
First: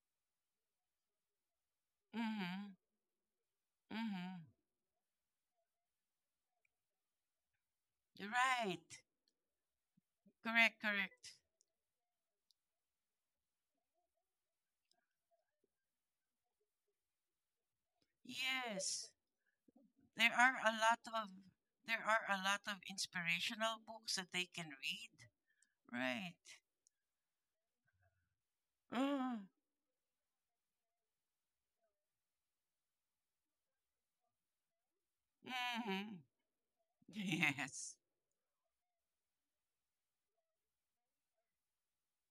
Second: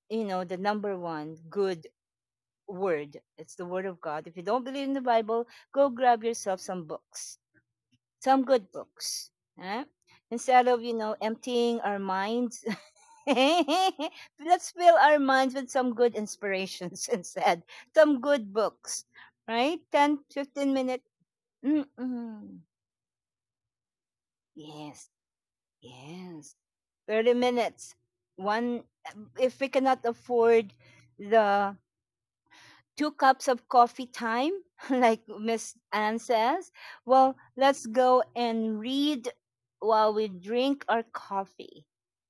you know the number one good
Mm-hmm.
word, it's the word of God.
Mm-hmm.
If you don't believe in the Bible, go grab yourself some books, some good
Right.
books. Huh? Instead
Correct,
of, you know,
correct.
emptying our minds, let's fill our minds with some good inspirations, instead. Some good books,
Yes.
right? Ten,
There are a
fifteen
lot
minutes.
of there are a
Mm-mm.
lot of inspirational books that they can
Yes,
read. Right.
yes. thirty minutes. One,
Mm-hmm.
if we cannot afford the two cups of coffee time, like Miss Anne says. Well, let's
Yes.
go and read while we drink our coffee.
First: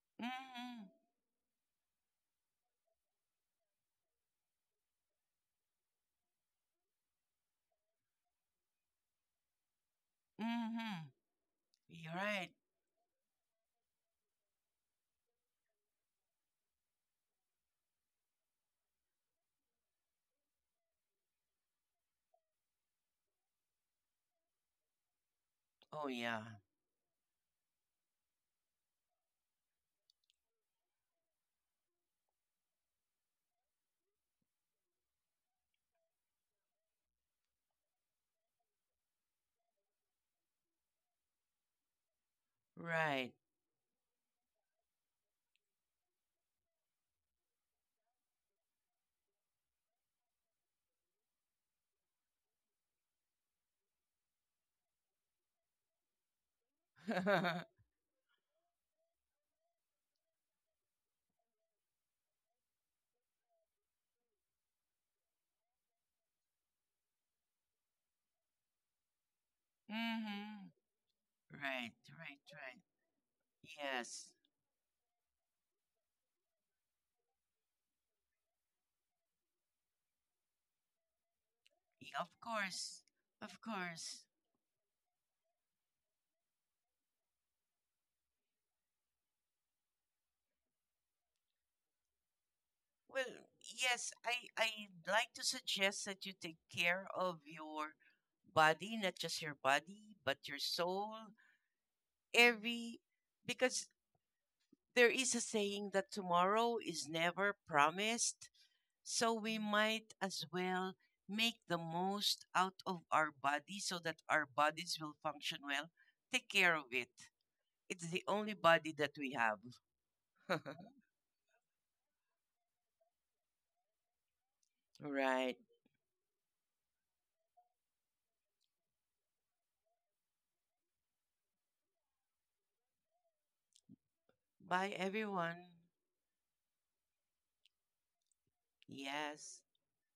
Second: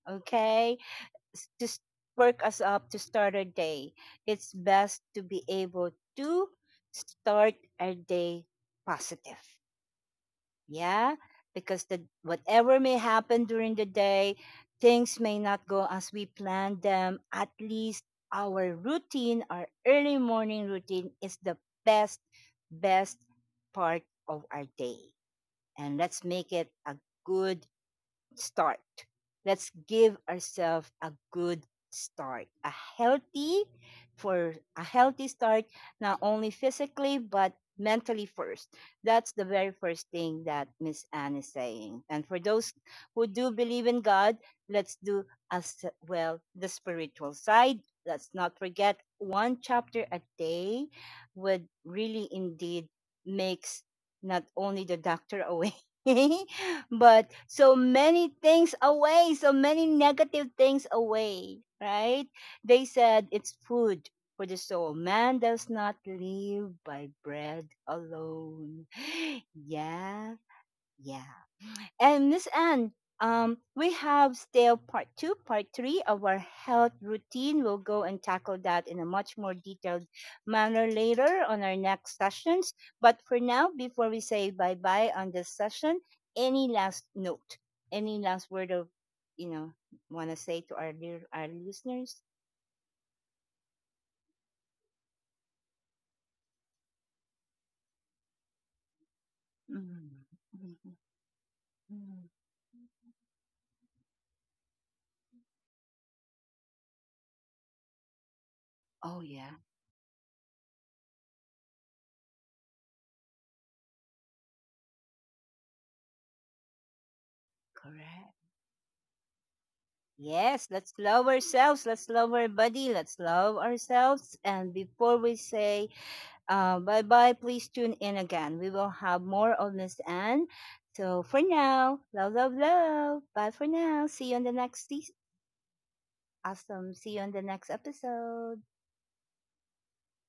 Okay?
Mm-hmm.
S- To s- perk us up to start our day, it's best to be able to start our day positive.
Mm-hmm.
Yeah, because the
You're right.
whatever may happen during the day, things may not go as we planned them. At least our routine, our early morning routine, is the best best part of our day. And
Oh
let's
yeah.
make it a good start. Let's give ourselves a good start, a healthy for a healthy start, not only physically but mentally first. That's the very first thing that Miss Anne is saying. And for those who
Right.
do believe in God, let's do as well the spiritual side. Let's not forget, one chapter a day would really indeed makes not only the doctor away, but
Mm-hmm.
so many things away, so many negative things away, right? They said it's food for the soul. Man does not live by bread alone. Yeah, yeah.
Right,
And
right,
this
right.
end, um, we
Yes.
have still part two, part three of our health routine. We'll go and tackle that in a much more detailed manner later on our
Y-
next
Of
sessions.
course.
But for
Of
now, before we
course.
say bye bye on this session, any last note, any last word of, you know, want to say to our dear, our listeners?
Well, yes, I I like to suggest that you take care of your body, not just your body,
Mm,
but your
mm, mm,
soul.
mm.
Every because there is a saying that tomorrow is never promised,
Oh
so
yeah,
we might as well make the most out of our body so that our bodies will function well. Take care of it. It's the
correct.
only body that we have.
Yes, let's love ourselves. Let's love our body. Let's love ourselves. And before we
Right.
say, uh, bye bye, please tune in again. We will have more of Miss Anne. So for now, love, love, love. Bye for now. See you on the next
Bye
season.
everyone.
Awesome. See you on the next episode.
Yes.